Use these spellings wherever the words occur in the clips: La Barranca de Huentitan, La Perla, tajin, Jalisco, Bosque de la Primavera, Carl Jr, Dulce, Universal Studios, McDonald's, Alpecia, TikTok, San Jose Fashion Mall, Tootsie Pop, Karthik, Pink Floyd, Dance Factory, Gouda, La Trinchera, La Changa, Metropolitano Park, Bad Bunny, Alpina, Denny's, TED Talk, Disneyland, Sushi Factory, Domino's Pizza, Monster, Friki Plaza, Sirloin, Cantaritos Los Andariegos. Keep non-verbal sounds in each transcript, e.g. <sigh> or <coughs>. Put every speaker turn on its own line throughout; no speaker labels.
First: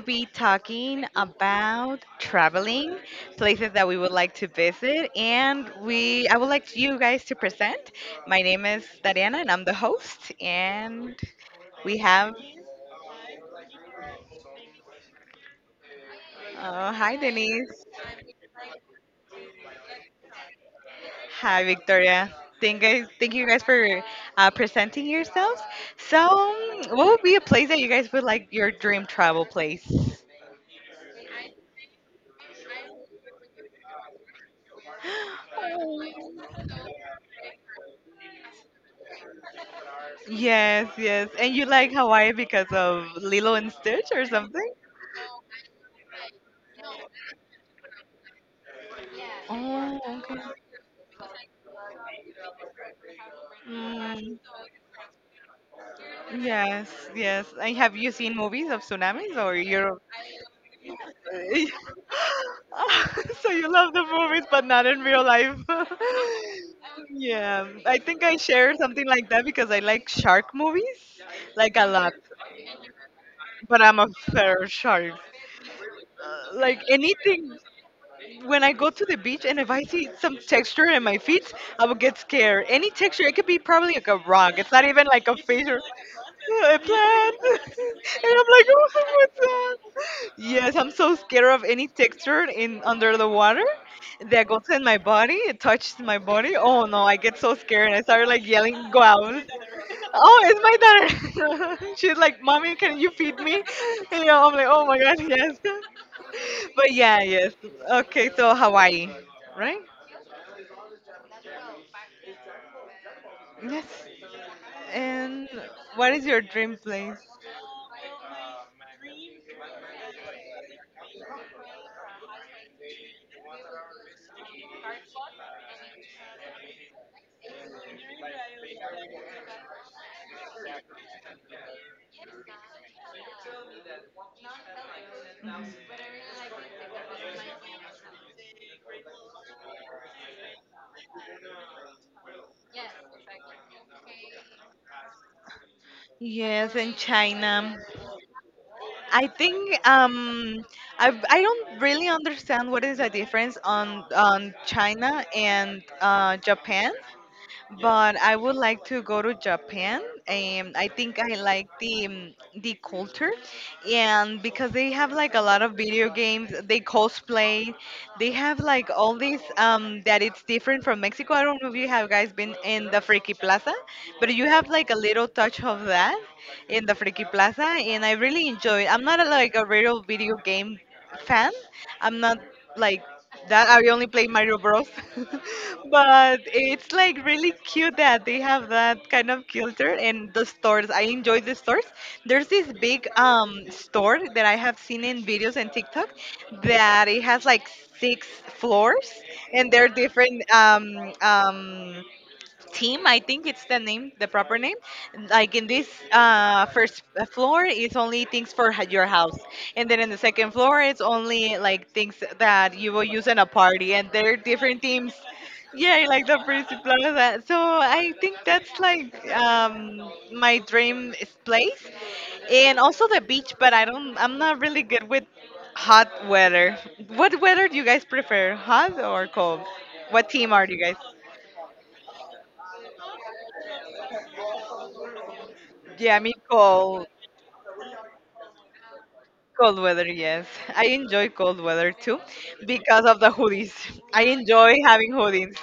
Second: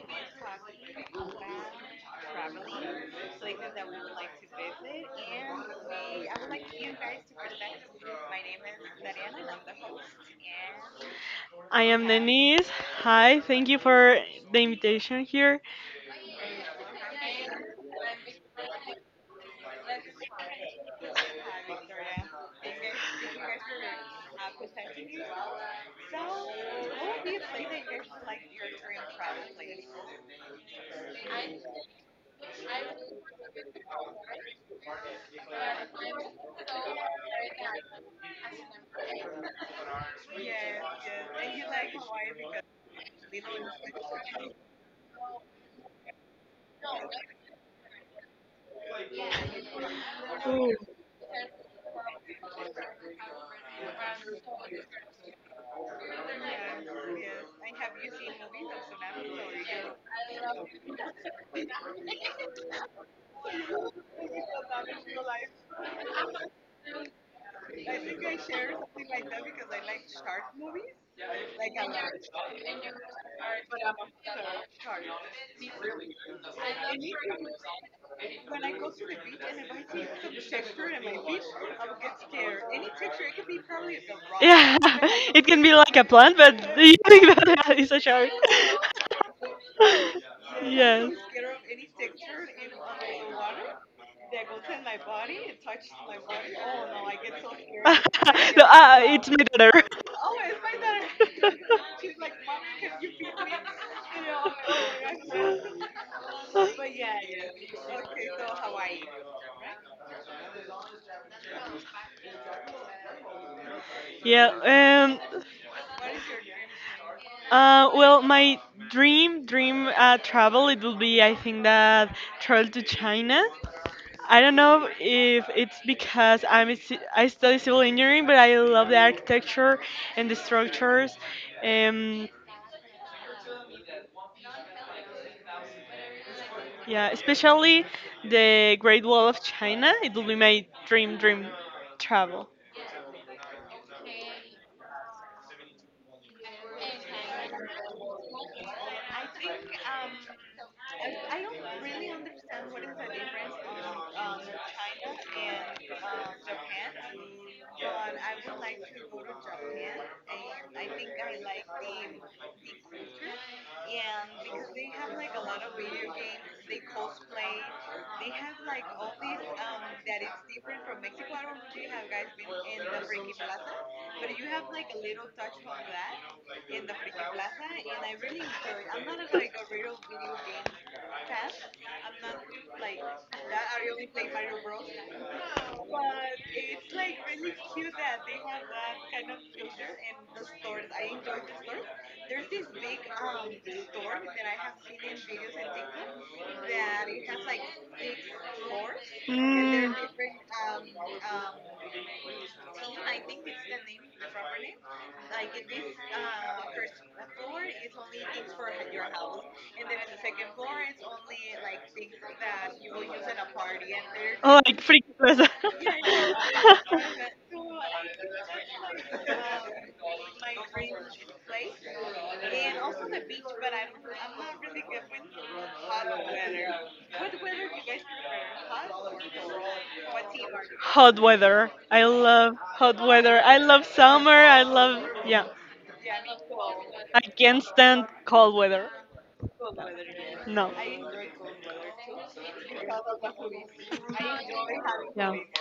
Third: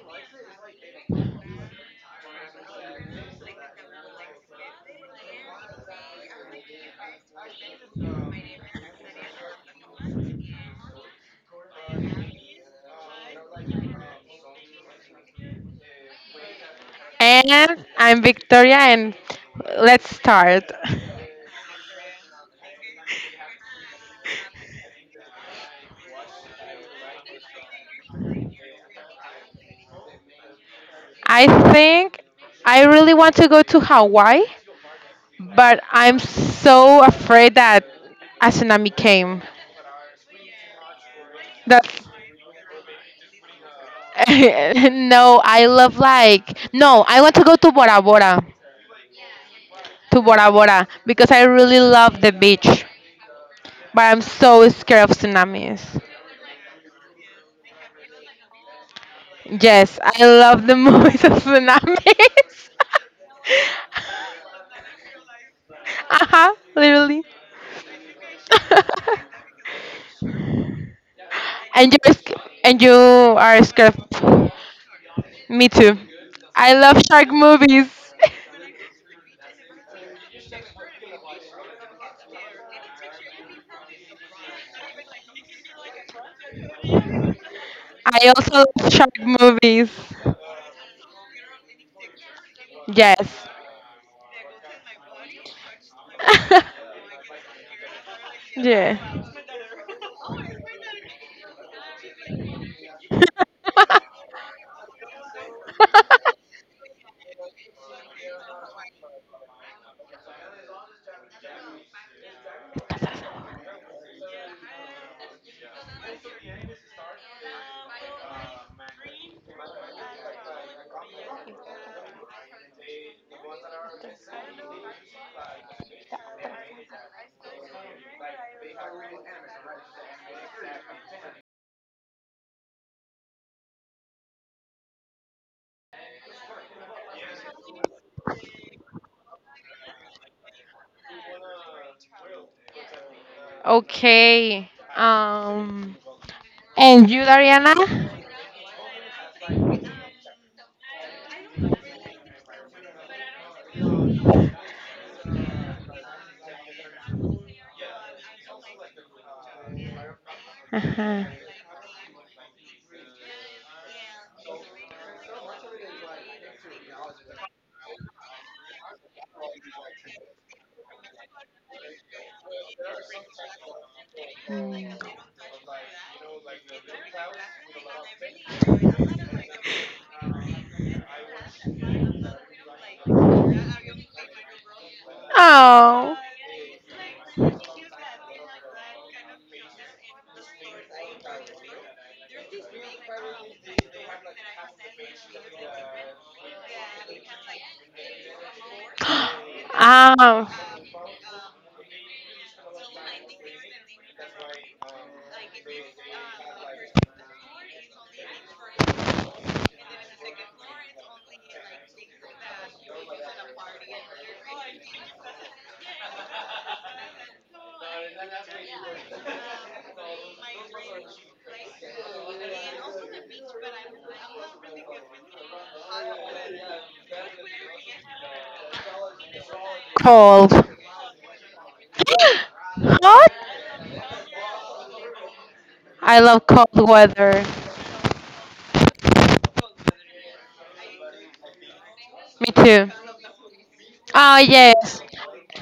be talking about traveling, places that we would like to visit, and we I would like you guys to present. My name is Dariana, and I'm the host. And
I
we
am
have
Denise. Hi, thank you for the invitation here.
oh, hi Denise,
And I'm Victoria, and let's start.
hi Victoria. Thank you guys for presenting yourselves. So, what would be a place that you guys would like, your dream travel place?
I think I really want to go to Hawaii, but I'm so afraid that a tsunami came.
Yes, yes. And you like
That's
Hawaii because of Lilo and Stitch or something?
<laughs> no, I love no, I want to go
Oh,
to Bora
okay.
Ooh.
Bora because I really love the beach, but I'm
Mm,
so scared of tsunamis.
yes, yes. And have you seen movies of tsunamis, or you're...
Yes, I love the <laughs> movies of
<laughs>
tsunamis.
so you love
<laughs>
the movies but not in real life?
Uh huh,
<laughs>
literally.
Yeah, I think I share something like that
<laughs>
because I like shark movies like a
and
lot,
you and you are
but
scared.
I'm a fair shark.
Me too. I
Like
love shark
anything.
movies.
When I go to the beach and if I see some texture in my feet, I will get scared. Any texture, it could be probably like a rock. It's
Yeah,
not even
<laughs>
like a
it can
fish
be
or
like a plant, but <laughs>
a
do you think
plant.
that
<laughs>
<laughs> it's a
<laughs>
shark?
I
And I'm
also
like, oh,
love shark
what's that?
movies.
<laughs>
Yes, I'm
Yes.
so scared of any texture in under the
Yes.
water that goes in my body. It touches my body. Oh no,
<laughs>
I get so scared and I start like
<laughs> No,
yelling,
Yeah.
go
it's my
out. Oh, it's my daughter. <laughs> She's like, mommy, can you feed me? And you know, I'm like, oh my god, yes.
<laughs>
<laughs> But yeah, yes.
daughter.
Okay, so
<laughs>
Hawaii, right? Yes.
Yeah. Um.
And what is your dream place?
Well, my dream travel, it will be, I think, that travel to China. I don't know if it's because I'm a I study civil engineering, but I love the architecture and the structures. Um. Yeah. Especially the Great Wall of China. It will be my dream travel.
Okay. Um.
Yes, in
And you,
China.
Dariana?
I think I don't really understand what is the difference on China and Japan, but I would like to go to Japan. I think
Uh-huh.
I like the culture, and because they have like a lot of video games, they cosplay, they have like all these that it's different from Mexico. I don't know if you have guys been in the Friki Plaza, but you have like a little touch of that in the Friki Plaza, and I really enjoy it. I'm not a, like a real video game fan. I'm not like that I only play Mario Bros. <laughs>
Oh.
But it's like really cute that they have that kind of culture and the stores. I enjoy the stores. There's this big store that I have seen in videos and TikTok that it has like 6 floors
<gasps>
and they're
Mm.
different
um.
team, I think it's the name, the proper name, like in this first floor is only things for your house, and then in the second floor it's only like things that you will use in a party, and they're
Oh,
different
like
teams.
freaking plaza. <laughs>
Yeah, like the principal Plaza. So I think that's like my dream is place, and also the beach, but I don't, I'm not really good with hot weather. What weather do you guys prefer, hot or cold? What
Cold.
team are you
<gasps>
guys?
Hot weather. I love hot
Hot.
weather. I love summer. I love Yeah.
Yeah,
I
me
love cold
cold.
I
weather.
can't stand cold weather.
Cold weather, yes.
No.
I enjoy cold weather too
Me too.
because of the hoodies. I
Oh
enjoy
yes.
having hoodies.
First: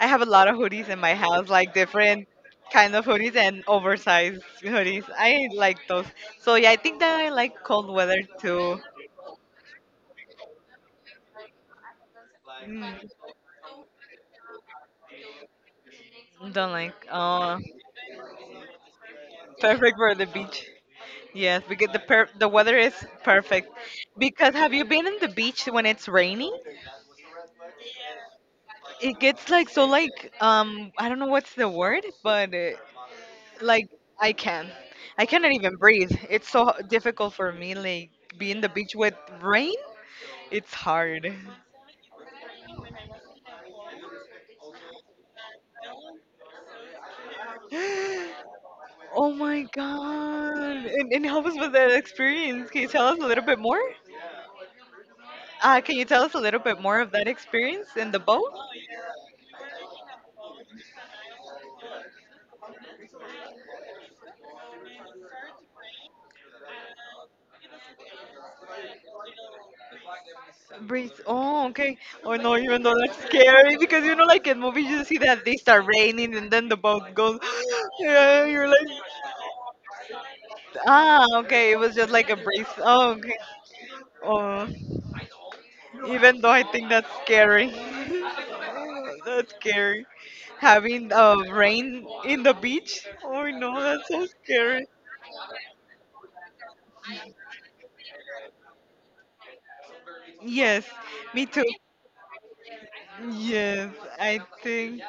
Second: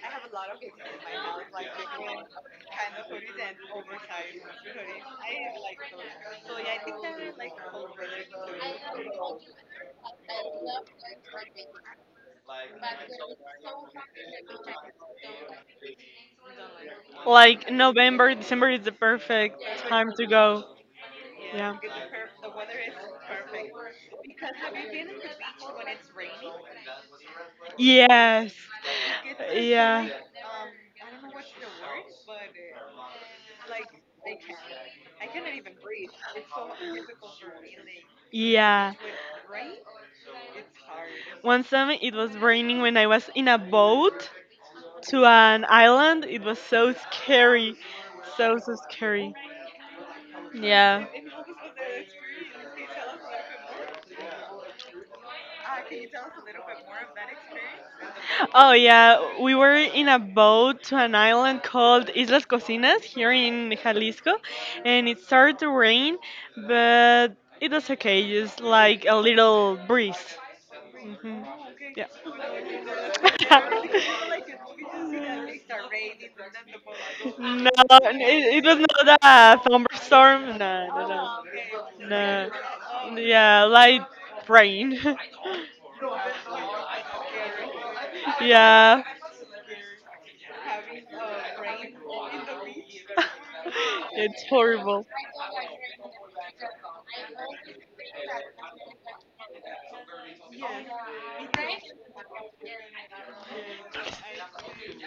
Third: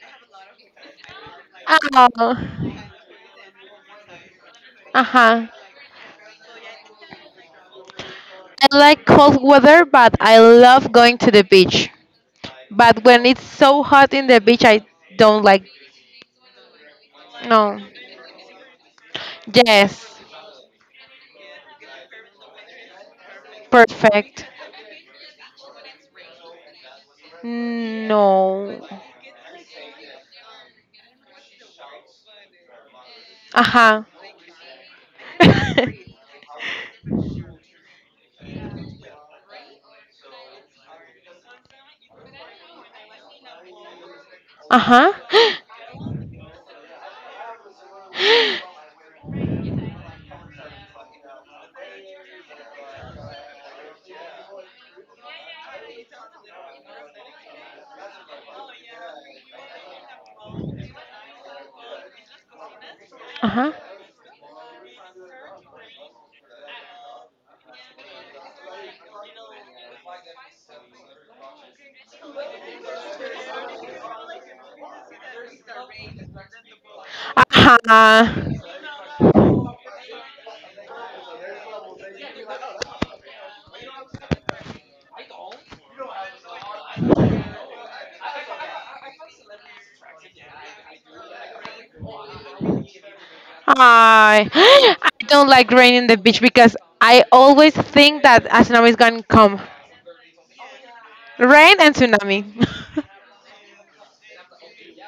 I have a lot of hoodies in my house, like different
Oh.
kind of hoodies and oversized
Yeah.
hoodies.
Uh-huh.
I like those. So yeah, I think that I like cold weather
Winter
I
too.
ones.
like cold weather, but I love going to the beach.
Mm,
But when it's so hot in the beach, I don't like.
don't like. Oh,
Like
No.
November, December is the perfect. Yeah, it's
perfect
time
for
Yes.
to
the
go.
beach. Yes,
Yeah.
because the the weather is perfect.
Perfect.
Because have you been in the beach when it's raining?
Raining? Yes.
No.
It gets like so
Yeah.
like I don't know what's the word, but like
Uh-huh.
I can. I cannot even breathe.
<laughs>
It's so difficult for me, like being the beach
Yeah.
with rain. It's hard.
One time it was raining when I was in a boat
uh-huh.
to an island. It was so scary.
<gasps>
So, so
<gasps>
Oh
scary.
my god!
Yeah.
And how was with that experience? Can you tell us a little bit more? Can you tell us a little bit more of that experience in the boat?
Oh, yeah, we were in a boat to an island called Islas Cocinas here
uh-huh.
in Jalisco, and it started to rain, but it was okay, just like a little breeze.
Breeze.
Mhm.
Oh, okay.
Yeah.
Oh no, even though that's scary because you know,
<laughs>
like in movies, you see that they start raining and then the boat goes.
No,
<gasps>
Uh-huh.
Yeah,
it
you're like,
was not a thunderstorm. No,
ah,
no,
okay. It was
no.
just like a breeze. Oh,
No.
okay.
Yeah, light
Oh,
rain. <laughs>
even though I think that's scary.
Yeah.
<laughs> That's scary. Having
<laughs>
rain in the beach. Oh no, that's so
It's
Hi. <gasps>
scary.
horrible.
I don't like rain in the beach because I always think that a tsunami is going to come.
Yes, me too.
Rain and tsunami. <laughs>
Yes, I think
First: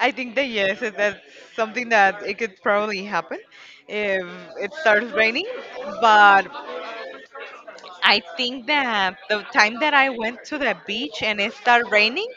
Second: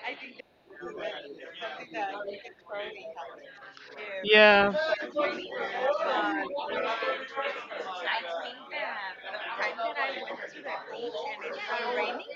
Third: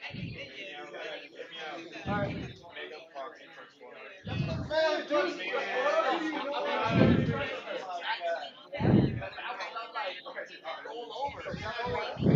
I think that yes, that's something that it could probably happen if it
Yeah.
starts raining. But I think that the time that I went to the beach and it started raining,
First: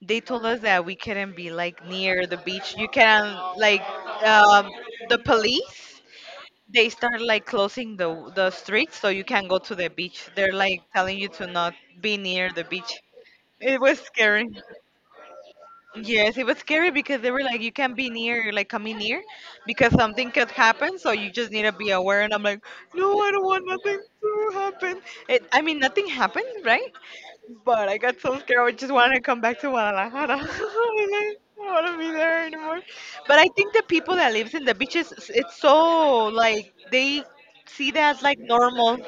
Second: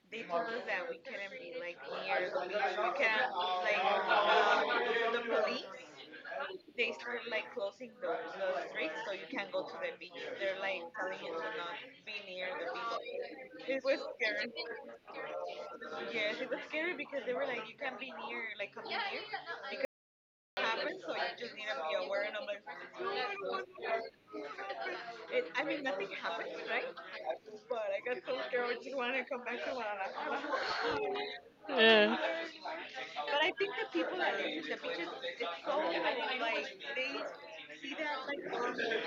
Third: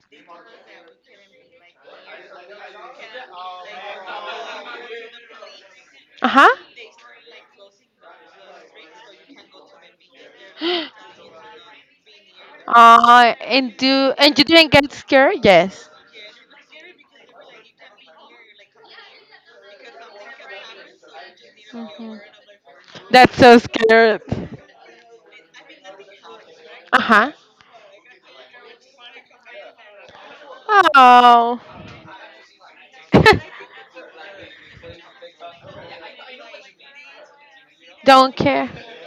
they told us that we couldn't be like near the beach. You can like um, the police.
uh-huh.
They start like closing the streets so you can not go to the beach. They're like telling you to not be near the beach. It was
And you
scary.
didn't get scared? Yes.
Yes, it was scary because they were like, you can't be near, like coming near, because something could happen. So you just need to be
Mhm.
aware. And I'm like, no, I
That's
don't
so
want nothing
scared.
to happen. It, I mean, nothing happened, right?
Uh-huh.
But I got so scared. I just wanted to come back to Guadalajara. <laughs> I was like, I
Oh.
don't want to be
Yeah.
there anymore. But I think the
<laughs>
people that lives in the beaches, it's so like they see that as
don't
like
care.
normal,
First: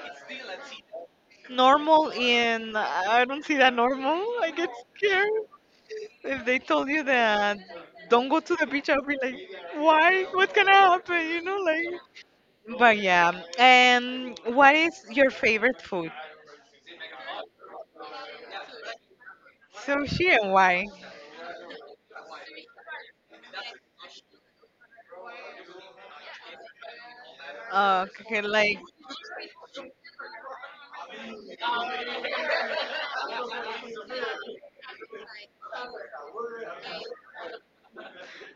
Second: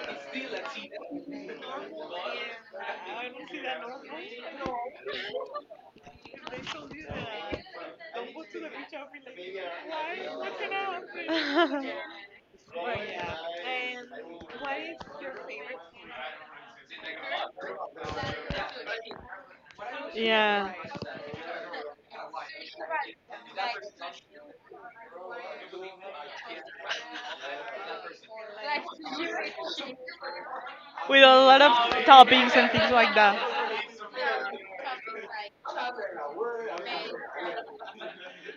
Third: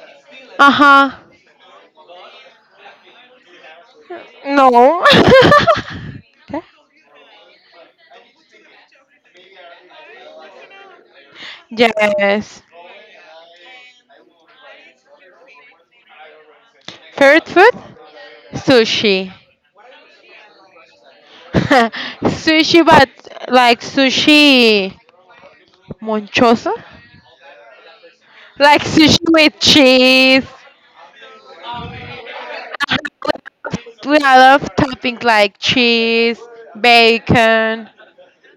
Uh-huh.
normal. In I don't see that normal. I get
No.
scared if they told you that don't go to the beach. I'll be like, why? What's gonna happen? You know,
<laughs>
<laughs>
like.
yes.
But yeah. And what is your favorite food?
Favorite food? Sushi.
Sushi, and
Yeah.
why?
<laughs> sushi, but like sushi. Monchoso,
Oh, okay, like,
like sushi with cheese.
With a lot of toppings and things like that.
We I love toppings like cheese, bacon,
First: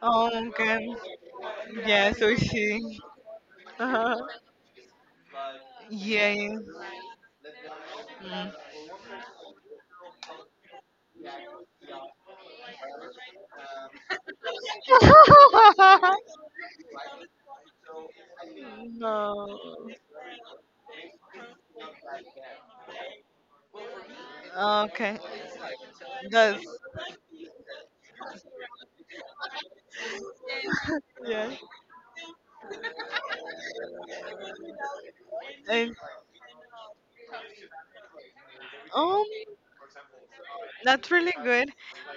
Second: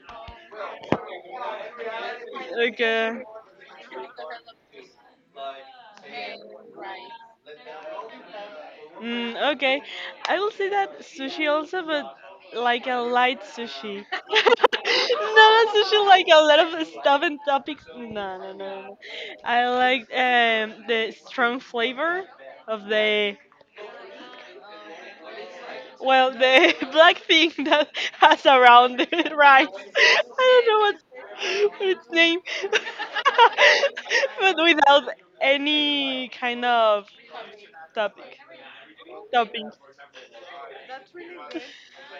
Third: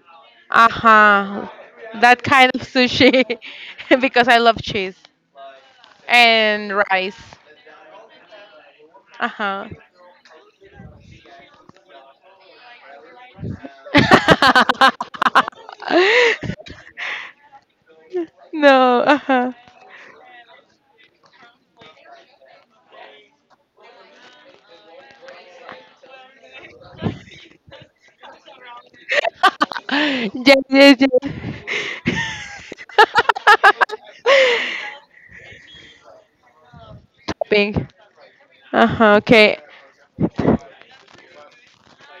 oh,
uh
okay.
huh,
Yeah,
that
so
kind of
she.
Okay.
sushi <laughs>
Uh-huh.
because I love cheese
Yeah.
and rice.
Yeah.
Uh huh.
Okay, I will say that sushi also, but like a light sushi, <laughs>
<laughs>
not a sushi like a
Mm.
lot of stuff and topics. No, no, no, no.
no,
<laughs>
uh huh.
I
No.
like the strong flavor of the,
Okay.
well,
That's
the <laughs> black thing that has around the <laughs> rice.
<laughs> yes,
I don't know
yes,
yeah.
what its
yes.
name, <laughs>
<laughs>
but without
And
any kind of
Topping.
topic
Uh huh.
um,
Okay.
toppings.
that's really good.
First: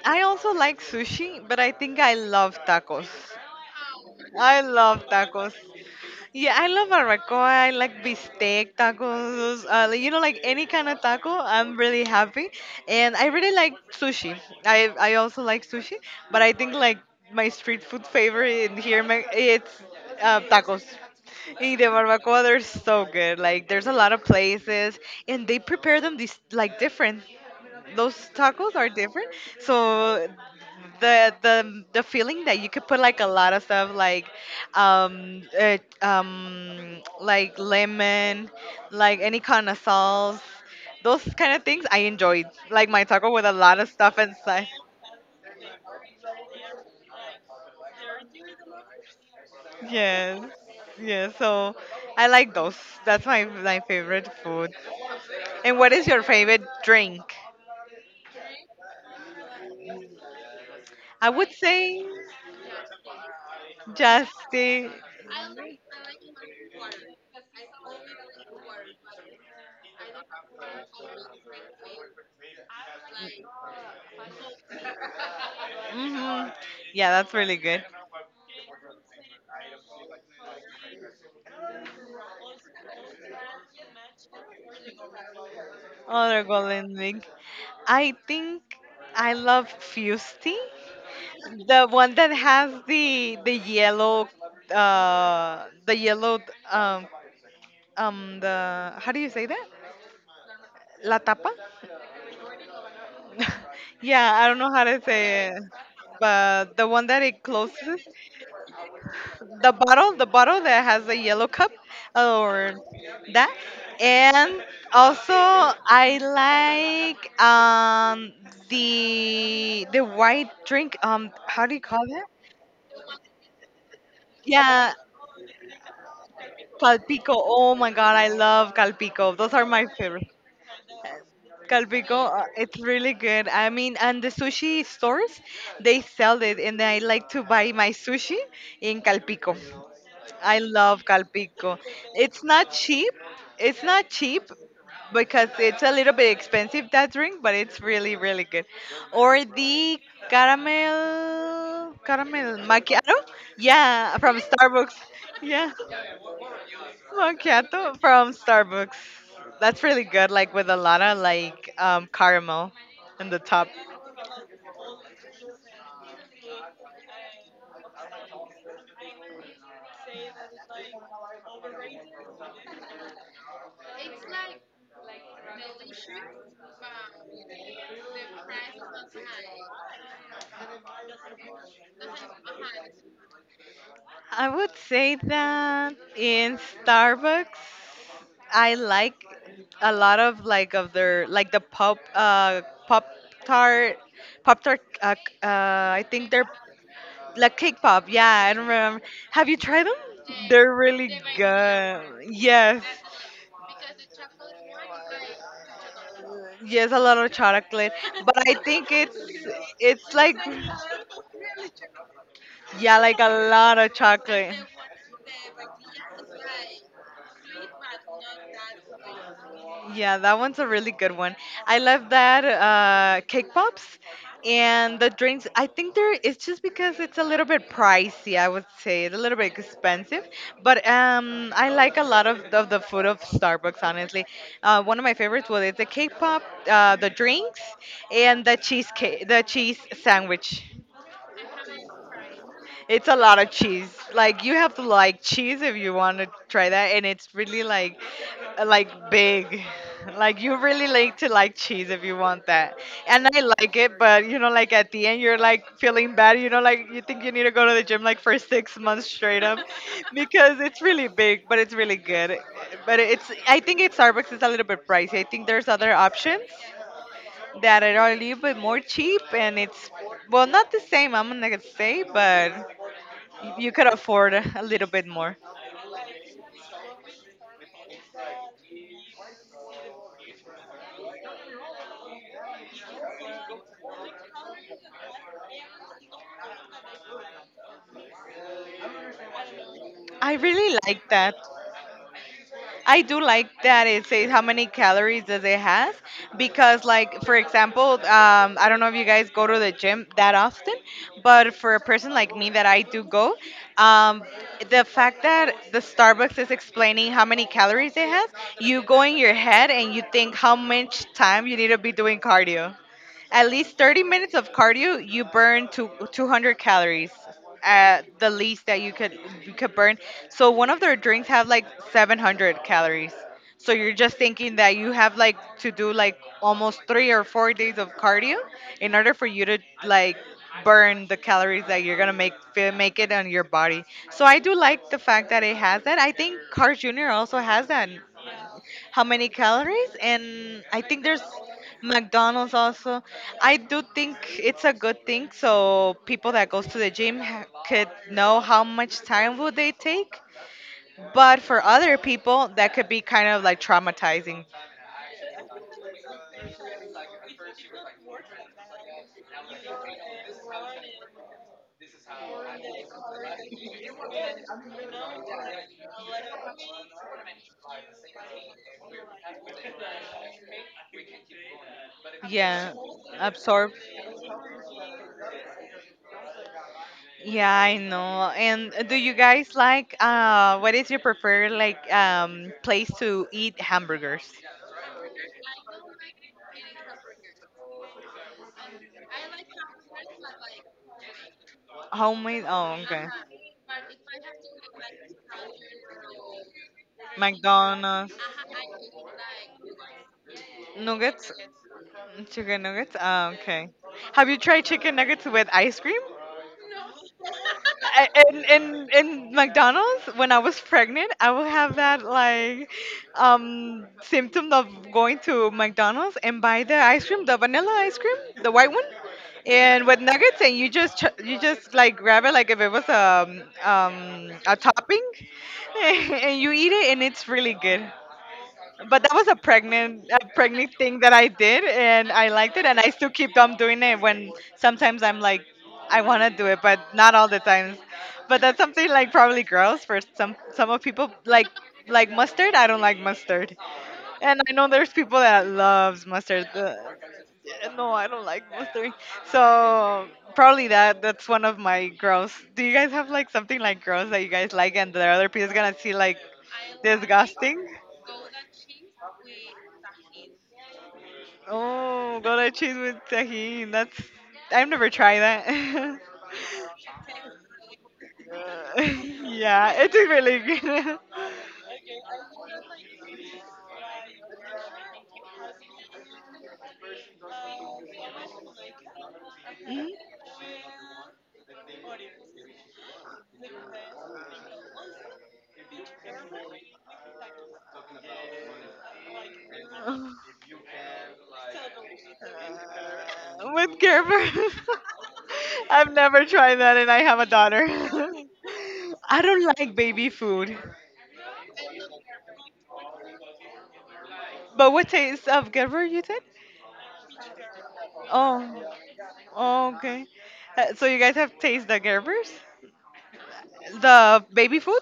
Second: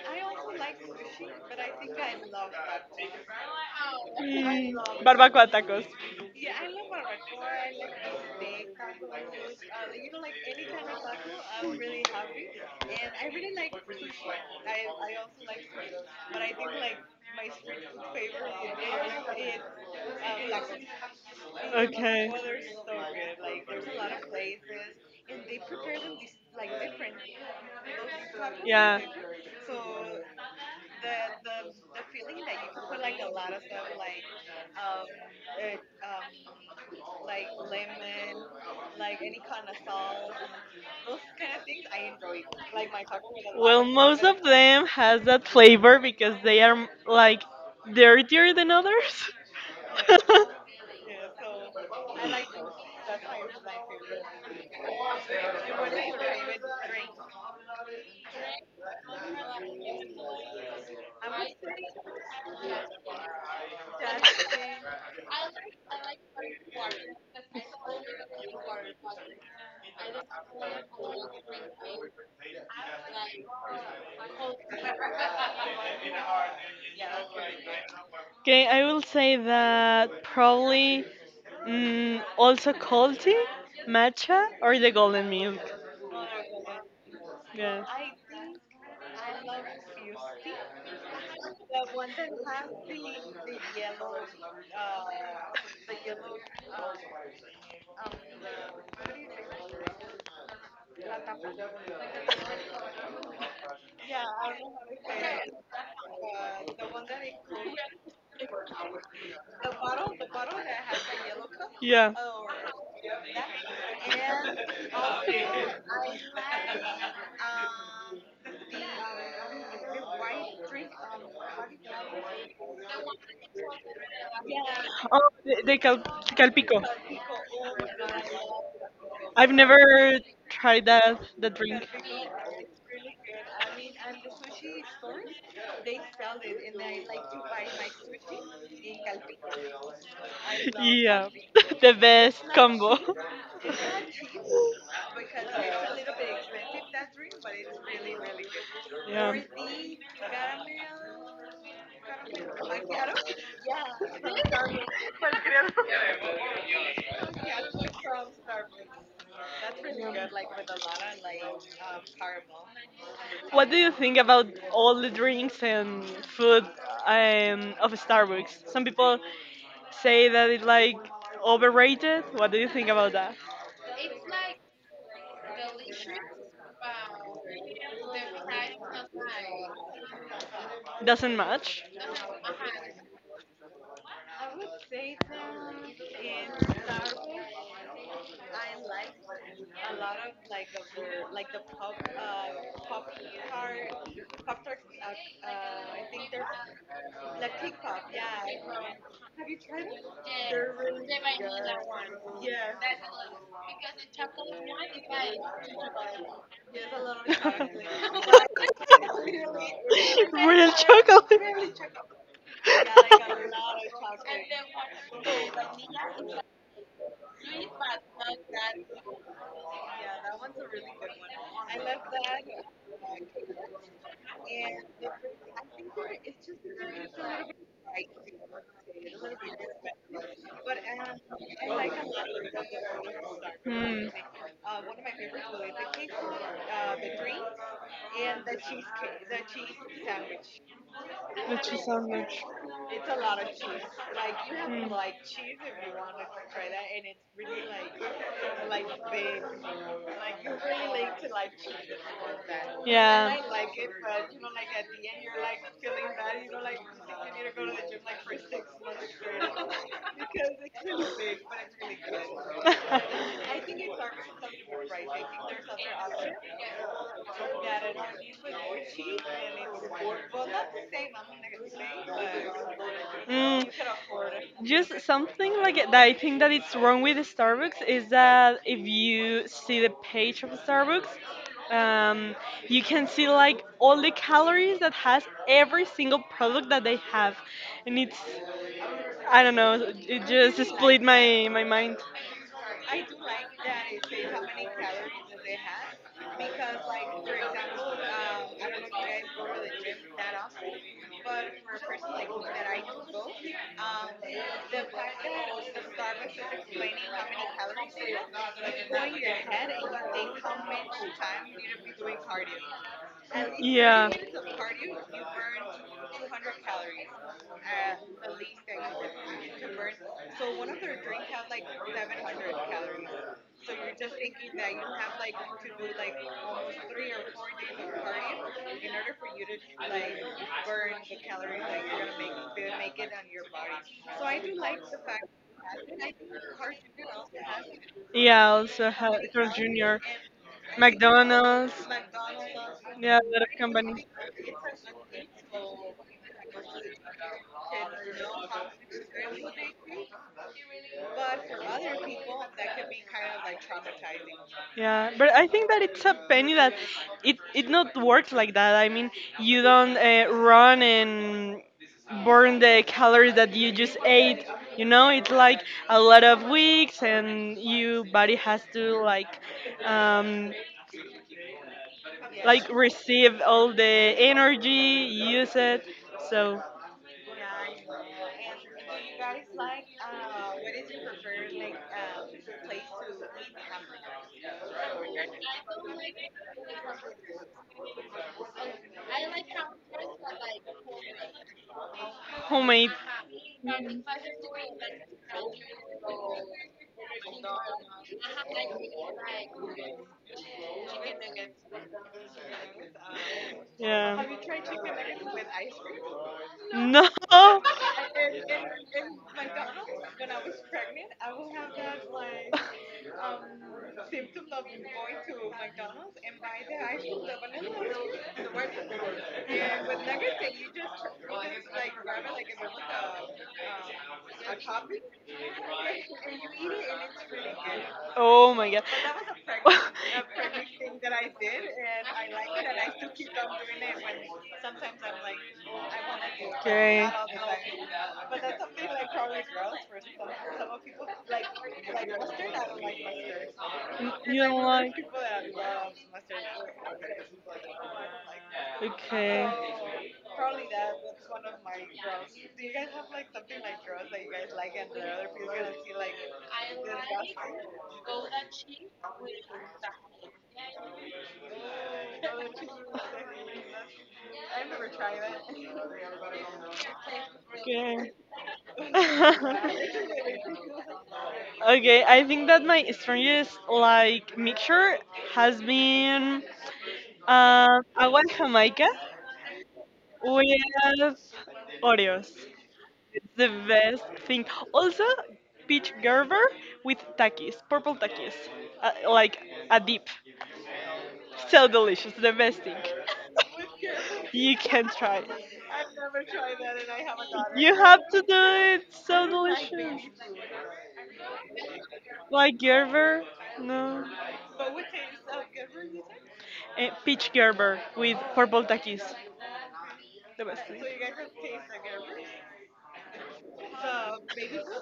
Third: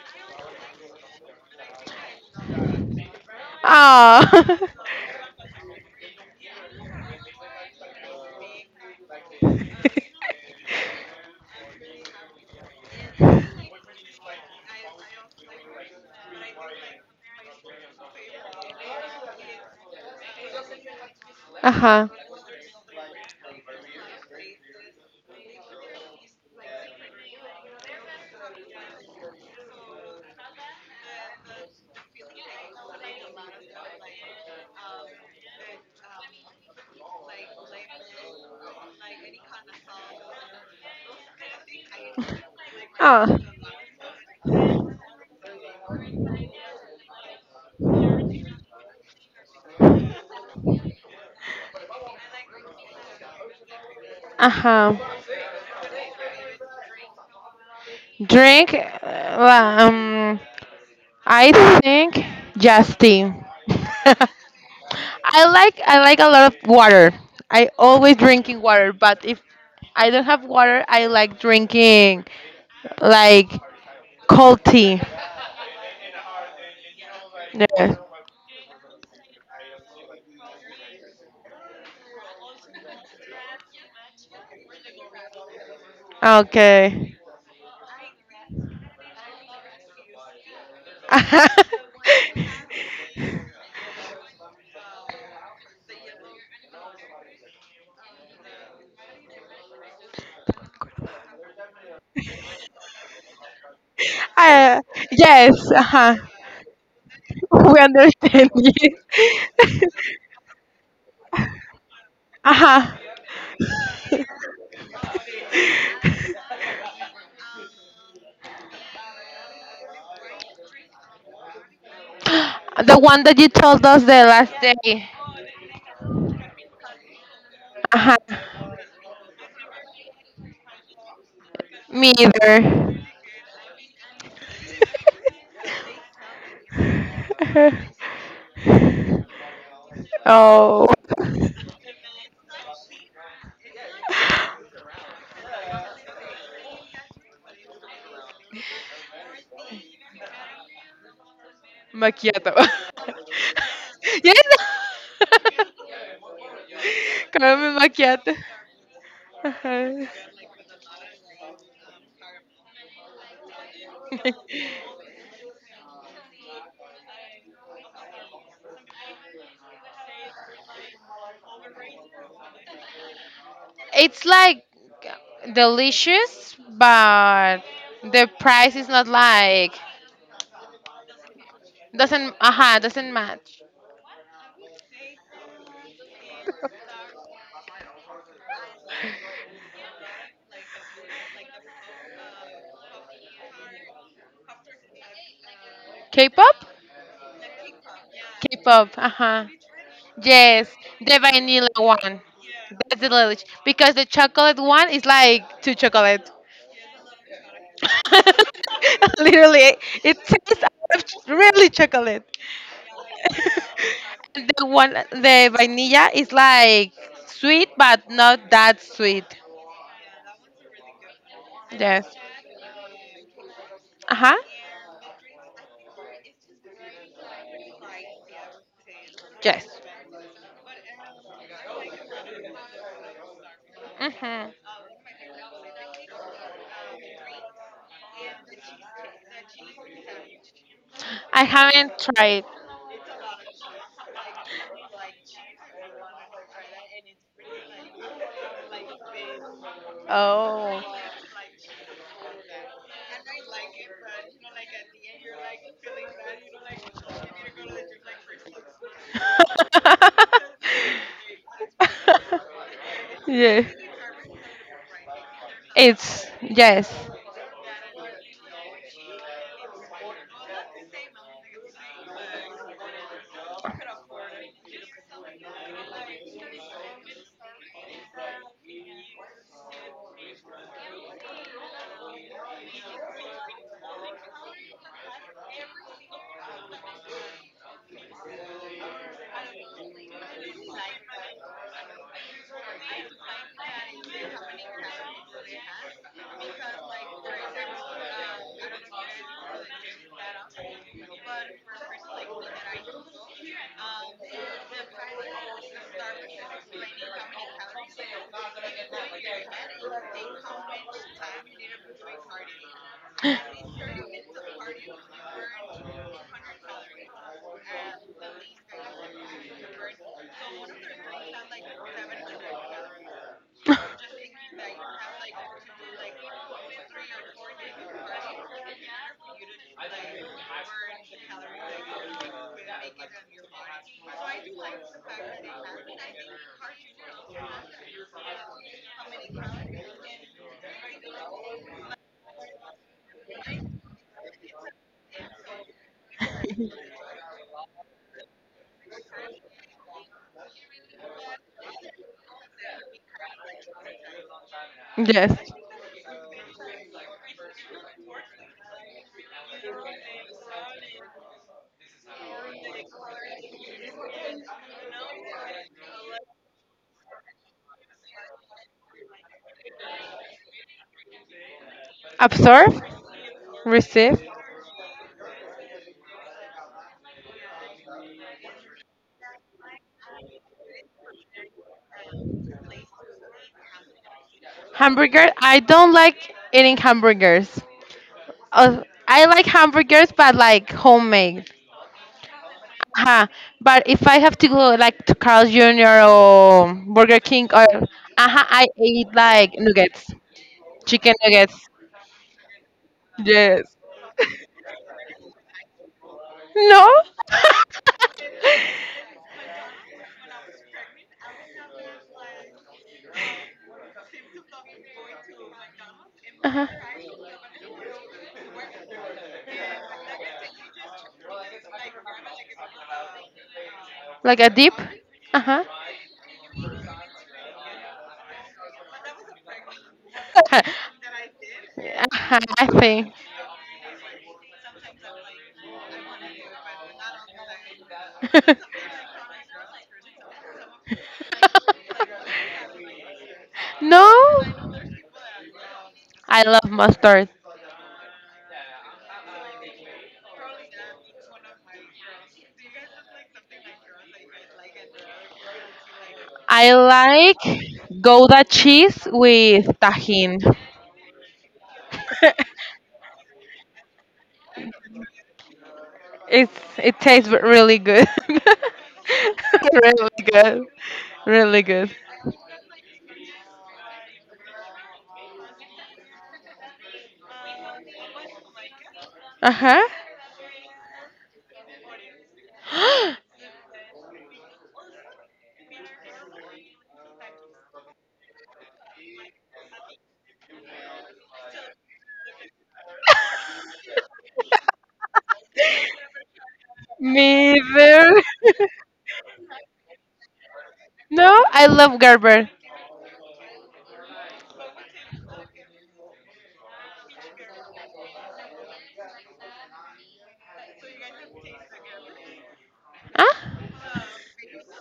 I also like sushi, but I think I love tacos.
Oh.
I
Mm,
love
Barbacoa
tacos.
tacos.
Yeah, I love barbacoa. I like bistec tacos.
<laughs>
Like, you know, like any kind of taco, I'm really happy. And I really like sushi. I also like sushi, but I think like my street food favorite in here in it's tacos. In the
uh-huh.
barbacoa, they're so good. Like there's a lot of places, and they prepare them this like different, those tacos are different. So the feeling that you could put like a lot of stuff like lemon, like any kind of sauce, those kind of things I enjoyed. Like my taco
Oh.
with a lot of stuff inside.
Them has that flavor because they are like dirtier than others.
Yes.
<laughs>
Yeah, so I like those. That's my my favorite food.
Uh-huh.
And what is your favorite drink?
<laughs> Drink, um
I
I
would say
think just tea. <laughs>
just the.
I like a lot of water. I always drinking water, but if I don't have water, I like drinking like cold tea.
Hmm. Yeah, that's really good.
Yeah.
Okay, I will say that probably also Colty, Matcha, or the Golden Milk.
Other golden
Okay.
wig.
Yeah.
I think I love Fusty, the
<laughs>
one that has the yellow, the yellow, um, the how do you say that? La tapa. <laughs> Yeah, I don't know
I
how to say
yes,
it,
uh-huh.
but the one that it
<laughs> We
closes
understand you. <laughs>
the bottle that has a yellow cup
Yeah.
or
Uh-huh.
that. And also I like the white drink. Um, how do you call that?
The one that you told us the last
Yeah,
day.
Oh, the Calpico.
calpico. Oh my god,
Uh-huh.
I love calpico.
I've
Those are my
never
favorite.
tried that the drink. <laughs>
Me
Calpico,
either.
it's really good. I mean, and the sushi stores, they sell it, and I like to buy
<laughs>
my sushi in Calpico. I
Oh.
love
Yeah.
Calpico.
<laughs> The best
It's not
combo.
cheap.
<laughs>
It's not cheap because it's a little bit expensive that drink, but it's really really good.
Yeah.
Or the caramel
Macchiato.
caramel macchiato,
<laughs>
yeah, from
yes.
Starbucks,
<laughs>
yeah,
Caramel
macchiato from
macchiato.
Starbucks. That's really
Uh-huh.
good, like with a lot of like caramel in the top.
What do you think about
<laughs>
all the drinks and food of Starbucks? Some people say that it's like overrated. What do you think about that?
It's like delicious, but the price is not like
Doesn't match?
doesn't doesn't match.
I would say that in Starbucks, I like a lot of like of their like the pop tart pop tart uh, c- uh I think they're
K-pop?
like cake pop. Yeah, I don't
K-pop.
remember.
Uh-huh.
Have you tried them?
Yes,
They're really
the vanilla
good.
one.
Yes.
That's the delicious because the chocolate one is like two chocolate.
Yes, a lot of
<laughs>
chocolate, but I
<laughs>
think
Literally,
it's
it
like
tastes
Real
out of
chocolate.
really
<laughs>
chocolate.
yeah, like a lot of
<laughs> And
chocolate.
the one, the vanilla is like sweet, but not that sweet.
Yeah, that one's a really good one. I
Yes.
love that cake pops
Uh huh.
and the drinks. I think there it's just because it's a little bit pricey. I would say it's a little bit
Yes.
expensive, but I like a lot of the food of Starbucks.
Hmm.
Honestly,
Hmm.
one of my favorites was the cake pop, the drinks, and the cheesecake, the cheese sandwich.
I
The cheese
haven't
sandwich.
tried.
It's a lot of cheese. Like you have to like cheese if you want to try that, and it's really like big. <laughs> Like you
Oh.
really like to like cheese if you want that, and I
Hmm.
like it. But you know, like at the end, you're like feeling bad. You know, like you think you need to go to the gym like for 6 months straight up, <laughs>
<laughs>
because it's really
Yeah. <laughs>
big, but it's really good. But
<laughs>
it's, I
Yeah,
think at Starbucks is a little bit pricey. I think there's other
It's
options
yes.
that are a little bit more cheap, and it's well not the same. I'm gonna say, but if
Mm,
you could afford a little
just
bit more.
something like that, I think that it's wrong with Starbucks is that if you see the page of Starbucks, um, you can see like all the calories that has every single product that they have, and it's I don't know, it
I
just
really
split
like that.
my mind.
I do like that it says how many calories does it has, because like for example I don't know if you guys go to the gym that often, but for a person like me that I do go, um, the fact that the Starbucks is explaining how many calories it has, you go in your head and you think how much time you need to be doing cardio. At least 30
Yeah.
minutes of cardio, you burn to 200 calories at the least that you could burn. So one of their drinks have like 700 calories. So you're
<laughs>
just thinking that you have like to do like almost 3 or 4 days of cardio in order for you to, like, burn the calories that you're going to make it on your body. So I do like the fact that it has that. I think Carl Jr. also has that,
Yeah, also
how many calories,
Jr.,
and I think there's McDonald's also.
yeah,
I
a
do
lot of
think it's a good thing, so people that goes to the gym could know how much time would they take, but for other people that could be kind of like traumatizing.
Yeah, but
Yes.
I think that it's a penny that it not works like that. I mean, you don't run and burn the calories that you just ate. You know, it's like a lot of weeks, and your body has to um, like
Yeah.
Absorb,
receive
Absorb.
all the
receive.
energy, use it. So
Yeah, I know. And do you guys like, what is your preferred, like, place to eat hamburgers?
Hamburger. I don't like eating hamburgers. I like hamburgers, but like homemade.
Homemade? Oh,
homemade.
okay.
Huh. But if I have to go like to Carl's Jr. or Burger King or
McDonald's.
I eat like nuggets, chicken
Nuggets.
nuggets.
Chicken nuggets. Oh, okay.
Yes.
Yeah.
Have you tried chicken nuggets with ice cream?
No.
No. <laughs>
<laughs>
In McDonald's, when I was pregnant, I would have that, like, symptom of going to McDonald's and buy
uh-huh.
the ice cream, the vanilla ice cream, the white one, and with nuggets, and you just like grab it like if it was
Like a
a
dip.
topping,
Uh
<laughs> and you eat it, and it's really good.
Oh my god.
But that was a pregnant
<laughs>
a
huh. <laughs>
pregnant thing that I did,
Yeah,
and I liked it,
I
and I still
think.
keep on doing it when sometimes I'm like, I want to do it, but
Okay.
not all the times. But that's something
<laughs>
like probably gross for some of people. Like mustard, I don't like mustard, and
no,
You
I
don't
know there's
like.
people that loves
I
mustard.
love mustard.
No, I don't like mustard,
Okay.
so probably that's one of my gross. Do you guys have like something like gross that you guys like and the other people is gonna see like
I like
disgusting?
Gouda cheese with tajin.
Oh, gotta cheese
<laughs>
with tahini. That's, I've never tried that. <laughs>
it's
<laughs>
it tastes really good.
Okay.
<laughs>
Yeah, it is
<laughs>
really
really
good.
good.
Really
<laughs>
good.
Okay, I think that my strongest like mixture has been agua de Jamaica
Uh huh.
Mhm.
with Oreos. It's the best thing. Also, peach Gerber with takis, purple takis, like a dip. So delicious, the best thing.
Oh, with Gerber.
You can try.
<laughs> I've never tried that, and I
<gasps>
have a
Me
daughter.
You have to
either.
do it.
<laughs> I
So
don't like baby
delicious.
food.
No, I love Gerber.
Like Gerber, no,
But what taste of Gerber you said?
Peach Gerber with purple
Oh,
takis,
oh okay.
the best thing.
So you guys have tasted the Gerbers?
Huh?
The baby food?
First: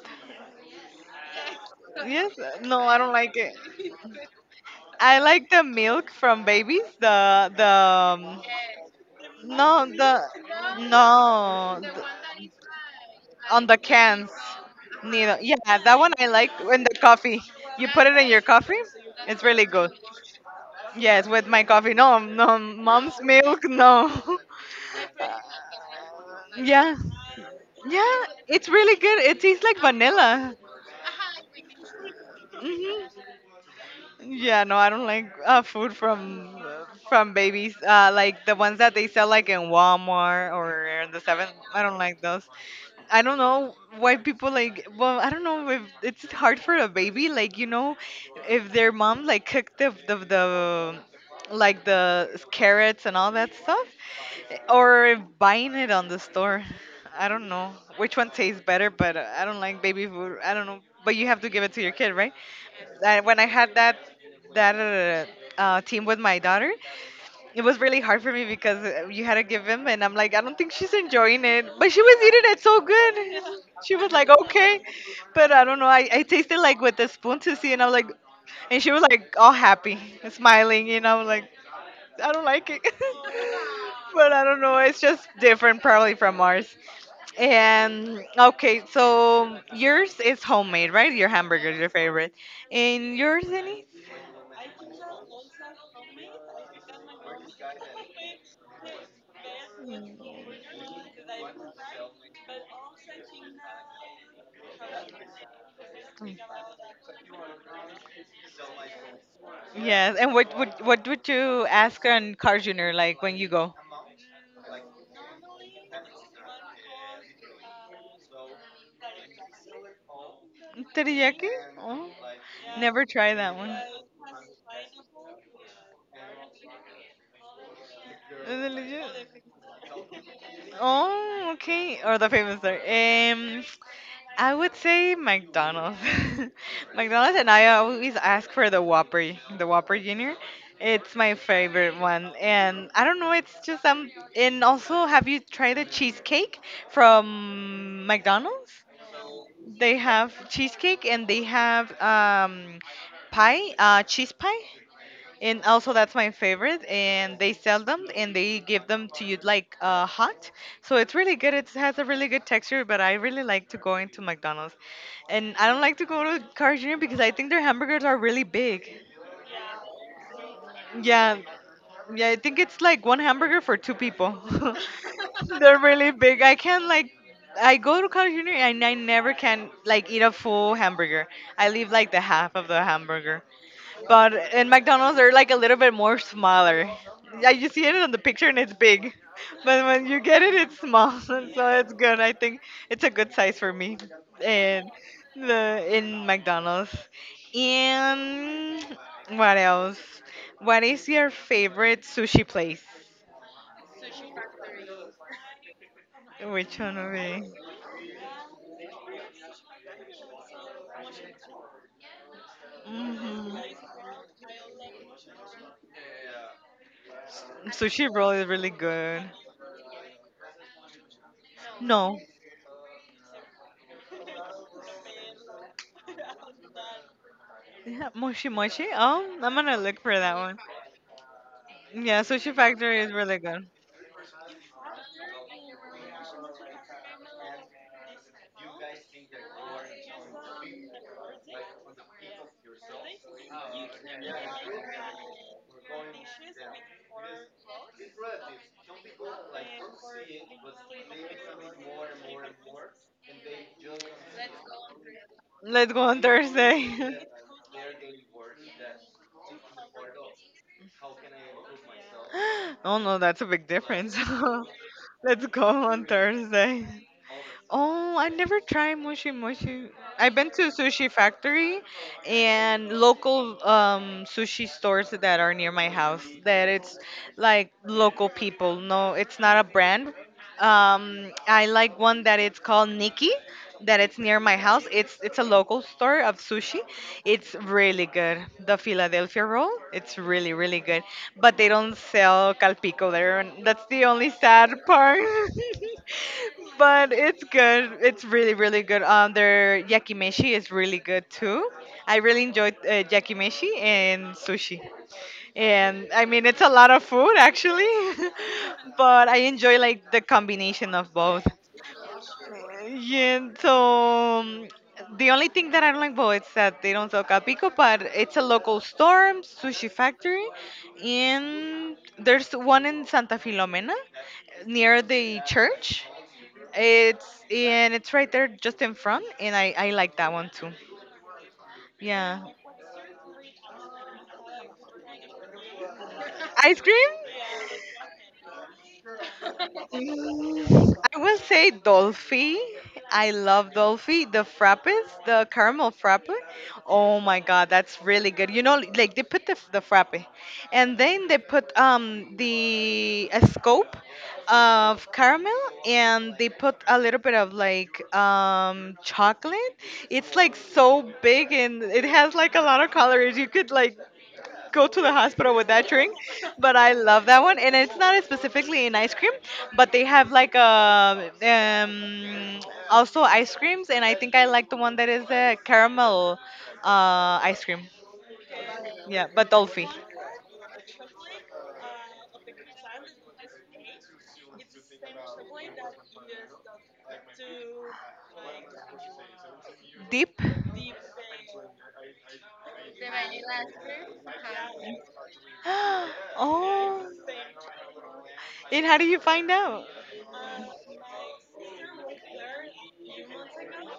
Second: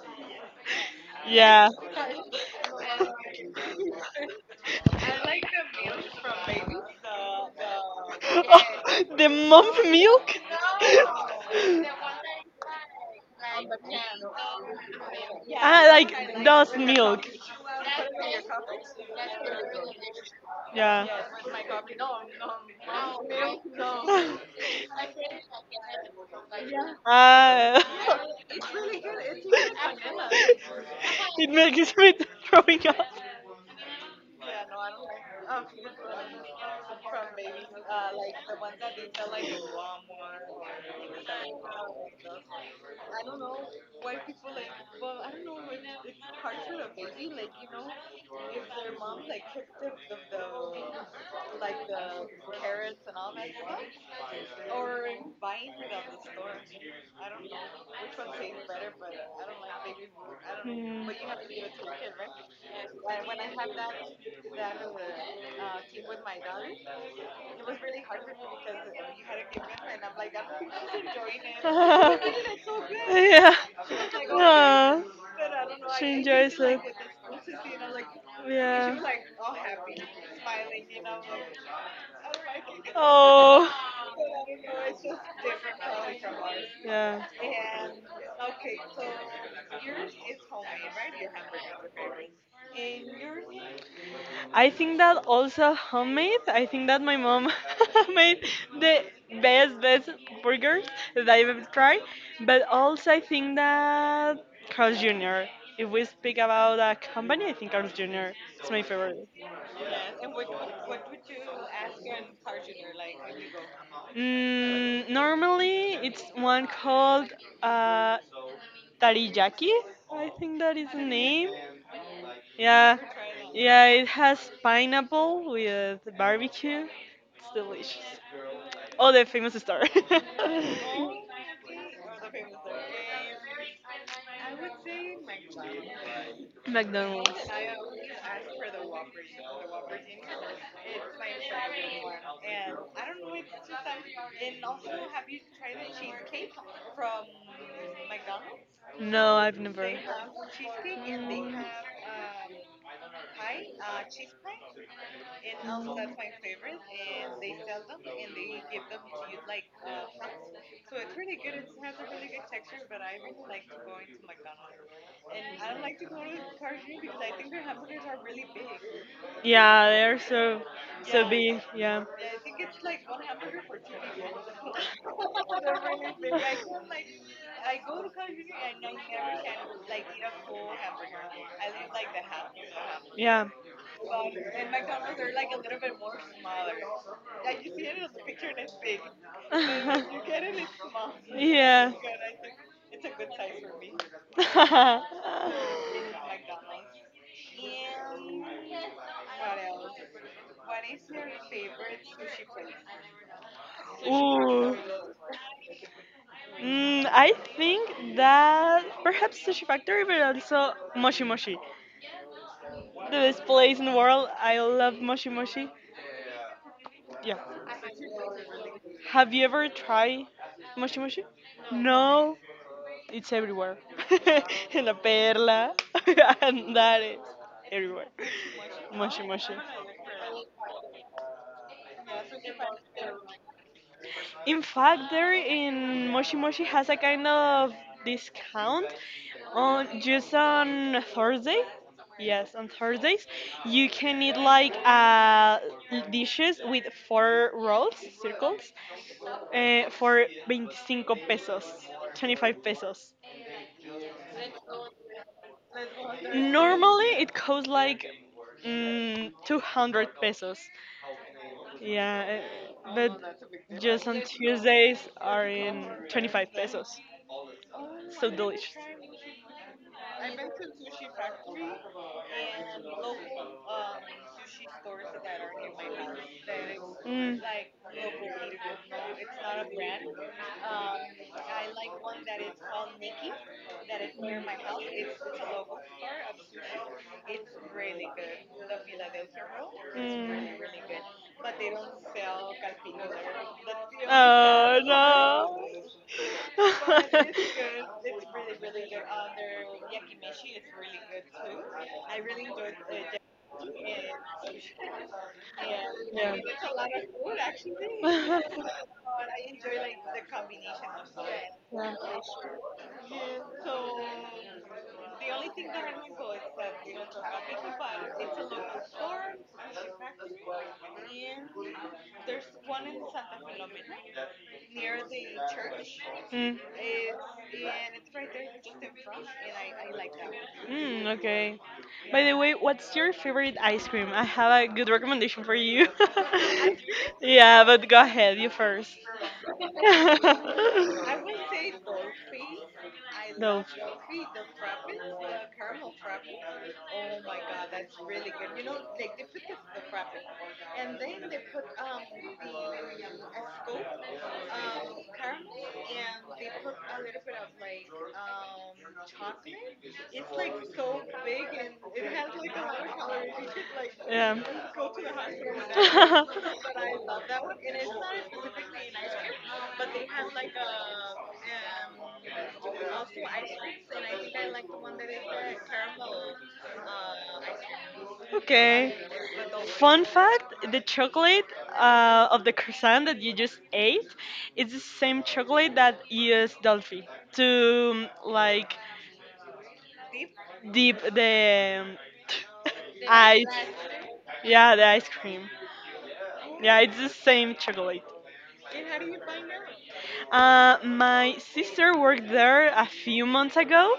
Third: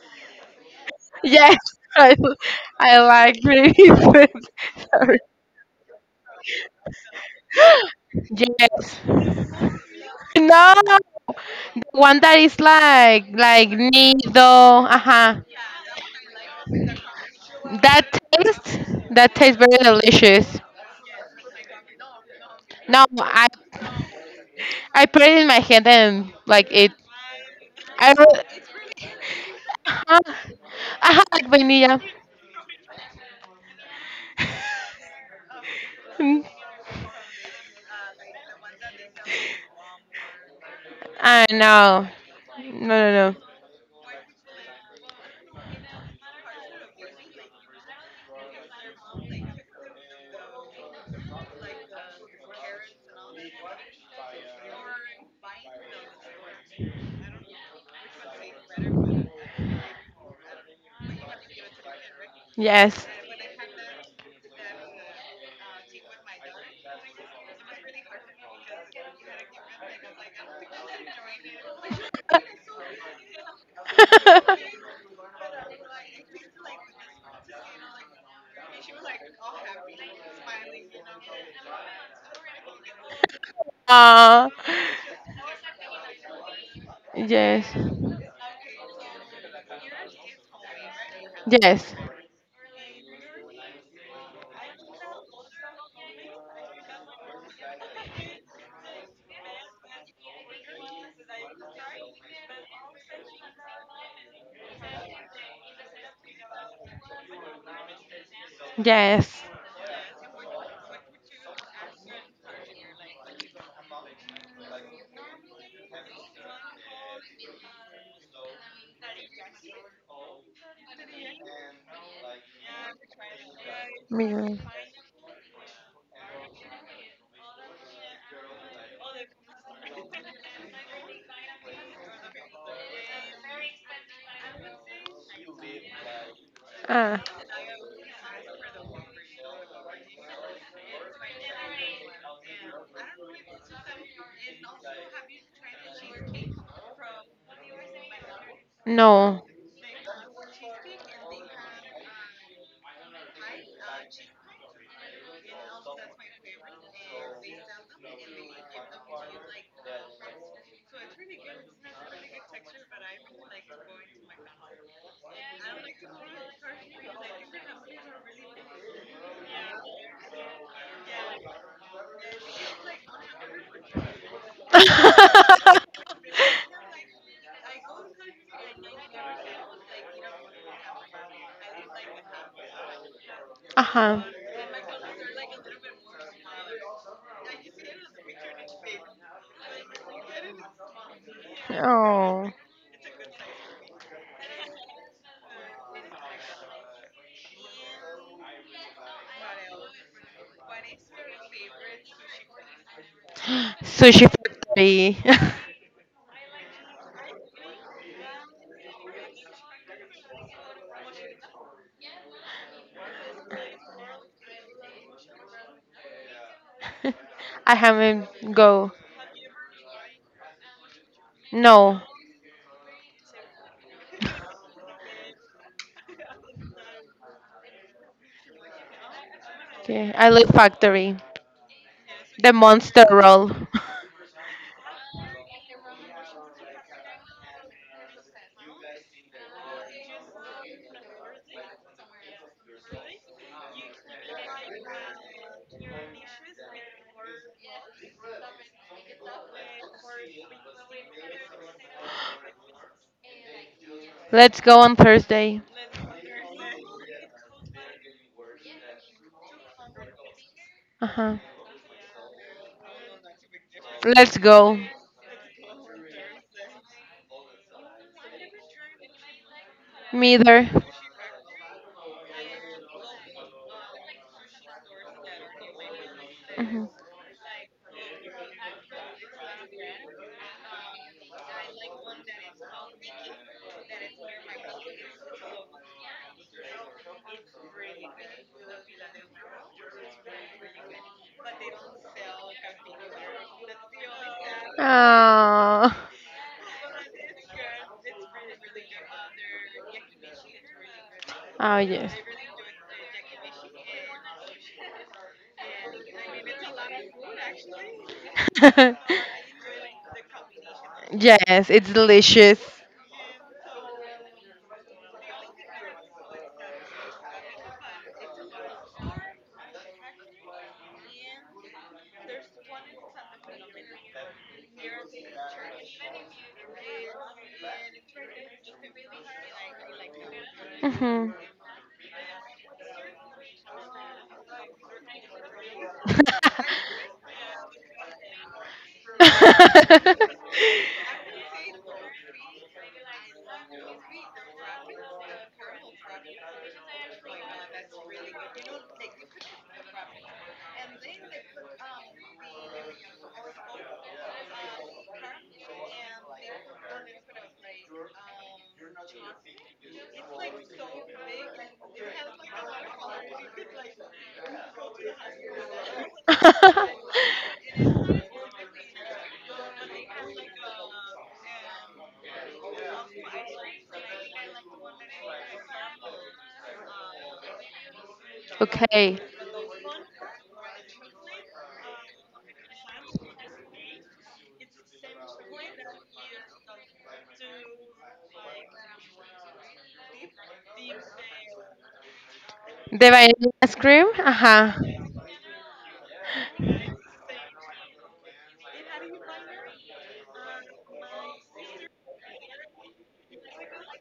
Yes,
Yeah.
<laughs> I,
Yes, no, I
I
don't like
like
it.
babies. <laughs>
I
Sorry.
like the milk from babies. The
<laughs> The
Yes.
no,
mump
the
milk?
No.
no,
One that is like
on the cans.
nido,
Neither.
uh-huh.
Yeah,
Ah,
that one I
like
like
dust
in the
milk.
coffee. You
That
put it in your
tastes
coffee.
that
It's
tastes
really
very
good.
delicious.
Yeah.
Yes, with my coffee. No, no,
No,
mom's milk. No.
<laughs>
<laughs>
I put it in my hand and like it.
Yeah,
Ah,
I
yeah, it's really
re-
good. It tastes like
uh-huh,
vanilla.
uh-huh,
<laughs>
like
it makes
vanilla.
me <laughs> throwing up.
Hmm. Yeah, no, I don't like food
Mm.
from babies. Like the ones that they sell like in Walmart or in the
I
Seven. I don't
know.
like those.
No,
I
no, no.
don't know why people like. Well, I don't know if it's hard for a baby. Like, you know, if their mom like cooked the the like the carrots and all that stuff, or if buying it on the store. I don't know which one tastes better, but I don't like baby food. I don't know.
Mm.
But you have to give it to your kid, right?
Yes.
And when I had that team with my daughter, it was really hard for me because you had to give him, and I'm like, I don't think she's enjoying it, but she was eating it so
<laughs>
good.
Yeah.
She was like, okay,
Ah,
but I don't know. I,
she
I
enjoys
tasted
it.
like with a spoon to see, and I'm like, and she
Yeah.
<laughs>
was like all happy, smiling, you know, like, I don't like it. <laughs>
Oh,
But I
Ah,
don't know. It's just different, probably from ours.
yeah.
yes,
And okay, so yours is homemade, right? Your hamburger is your
yes,
favorite. And yours, any?
I think that also homemade. I think that my mom <laughs> made the best, best burgers that I've ever tried. But also, I think that Carl's Jr. If we speak about a company, I think Carl's Jr. is my favorite.
yes.
Yes. And what would you ask on Car Junior like when you go?
Normally, it's one called uh, Tariyaki. I think that is the
Teriyaki?
name.
Oh,
Yeah.
never tried that one.
Yeah, it has
Mira.
pineapple with barbecue. It's delicious.
Is it
Oh, the
legit?
famous star. <laughs>
Oh, okay. Or the famous there. I would say McDonald's. <laughs>
Ah,
McDonald's, and
McDonald's.
I always ask for the Whopper Junior. It's my favorite one, and I don't know. It's just. And also, have you tried the cheesecake from McDonald's?
No,
no.
I've never.
They
Mm.
have cheesecake, and they have pie, cheese pie, and also that's my favorite, and they sell them, and they give them to you like, hot. So it's really good. It has a really good texture. But I really like to go into McDonald's, and I don't like to go to Carl's Jr. because I think their hamburgers are really big.
Yeah, they're so, so
Yeah.
big. Yeah.
Yeah, I think it's like one hamburger for two people. <laughs> They're really big.
<laughs>
I can't, like, I go to Carl's Jr. and I never can like eat a full hamburger. I leave like the half of the hamburger.
Yeah.
Ajá.
But in McDonald's, they're like a little bit more smaller. Yeah, you see it on the picture and it's big, but when you get it,
<laughs>
it's small. <laughs> So
Yeah.
it's good. I
Oh,
think it's a good size for me. And
So <laughs>
the, in McDonald's. And what else? What is your favorite sushi place?
<gasps>
sushi,
sushi
ooh, factory.
factory.
Which one would
I
be?
think that perhaps Sushi Factory, but also Moshi Moshi. The best place in
Hmm.
the world. I love Moshi Moshi. Yeah.
<laughs> I
Sushi
haven't
roll is really
go.
good.
Have you ever tried Moshi Moshi?
No.
No.
No, it's everywhere. <laughs> En La Perla, <laughs> Andares, everywhere.
Yeah, moshi moshi.
Moshi
Oh, I'm
Moshi.
gonna look
Okay,
for
I
that
love
one.
Factory.
Yeah,
The
Sushi Factory
monster
is really
roll.
good.
In fact, there in Moshi Moshi has a kind of discount on just on Thursday. Yes, on Thursdays you can eat like dishes with four rolls, circles, for 25 pesos, 25 pesos.
<laughs> Let's go on Thursday.
Let's go on
Normally
Thursday.
it costs like 200 pesos.
Uh huh.
Yeah,
<laughs> Oh no,
but
that's a big
just
difference.
on
Let's go.
<laughs>
Tuesdays
Let's
are
go
in
on
25
Thursday.
pesos.
Oh, I
So
never
delicious.
tried Moshi Moshi.
Me
I've been to
either.
Sushi Factory and local, sushi stores that are near my house. That
Mhm.
it's
Mm.
like local people. No, it's not a brand. I like one that it's called Nikki, that it's near my house. It's a local store of sushi. It's really good. The Philadelphia roll, it's really really good. But they don't
Mm.
sell calpico there, and that's the only sad
Oh
part.
no.
Oh.
<laughs> But
<laughs>
it's good. It's really really good. Their yakimeshi is really good too.
Oh yes.
I really enjoyed yakimeshi and sushi. And I
Yeah.
mean,
<laughs>
it's a lot of food actually,
<laughs>
<laughs> but I enjoy like the combination of both.
yes, it's
Yeah.
delicious.
Yeah, so the only thing that I don't like about is that they don't sell Capico, but it's a local store, sushi factory, and there's one in Santa Filomena near the church.
Mm.
It's, and it's right there just in front, and I like that one too.
Mm,
Mhm.
okay. By the
Yeah,
way, what's your favorite ice cream? I have a good recommendation for you.
ice cream.
<laughs>
<laughs>
Yeah, but go ahead, you first. <laughs>
<laughs>
Mm, I will say Dolphy. I
No.
love Dolphy. The frappes, the caramel frappe. Oh my god, that's really good. You know, like they put the frappe, and then they put the a scoop of caramel, and they put a little bit of like chocolate. It's like so big, and it has like a lot of calories. You could like
Yeah.
go to
<laughs>
the hospital with that drink. But I love that one, and it's not specifically in ice cream, but they have like a also ice creams, and I think I like the one that is the caramel ice cream.
Okay.
okay.
Yeah, but
But those,
Dolphy.
fun fact: the chocolate of the croissant that you just ate is the same chocolate that used Dolphy to like
Deep.
dip the
The
<laughs>
vanilla cream?
Yeah, the ice cream.
<gasps>
Yeah, it's
Oh.
the same chocolate.
And how do you find out?
My sister worked there a few months ago,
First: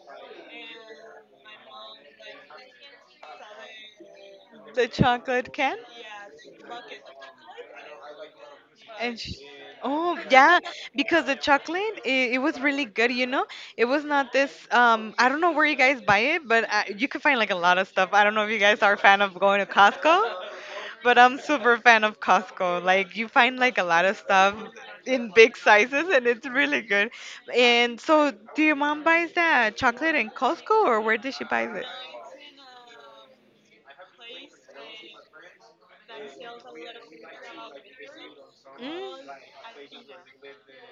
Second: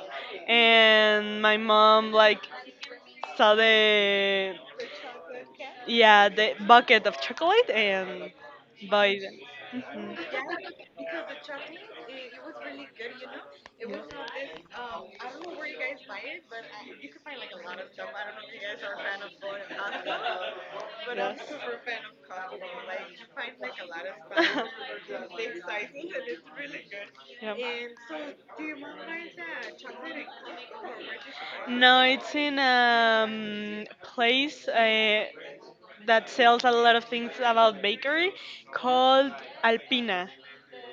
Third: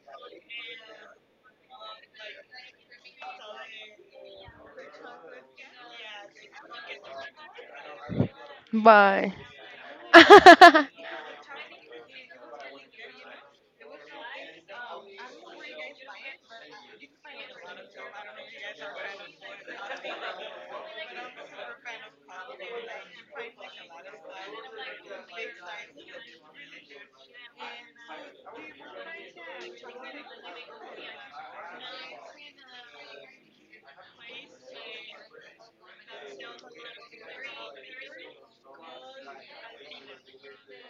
and my mom like saw the
The chocolate can?
yeah, the bucket of chocolate and buy
And
them.
Bye.
sh,
Mhm.
oh yeah, because the chocolate, it was really good, you know. It was not this, I don't know where you guys buy it, but you can find like a lot of stuff. I don't know if you guys are a fan of going to Costco, but I'm super fan of Costco. Like you find like a lot of stuff in big sizes and it's really good.
Yes.
And so do your mom buys
<laughs> Yeah.
that chocolate in Costco or where does she buy it?
No, it's in a place that sells a lot of things about bakery
Mm,
called Alpina.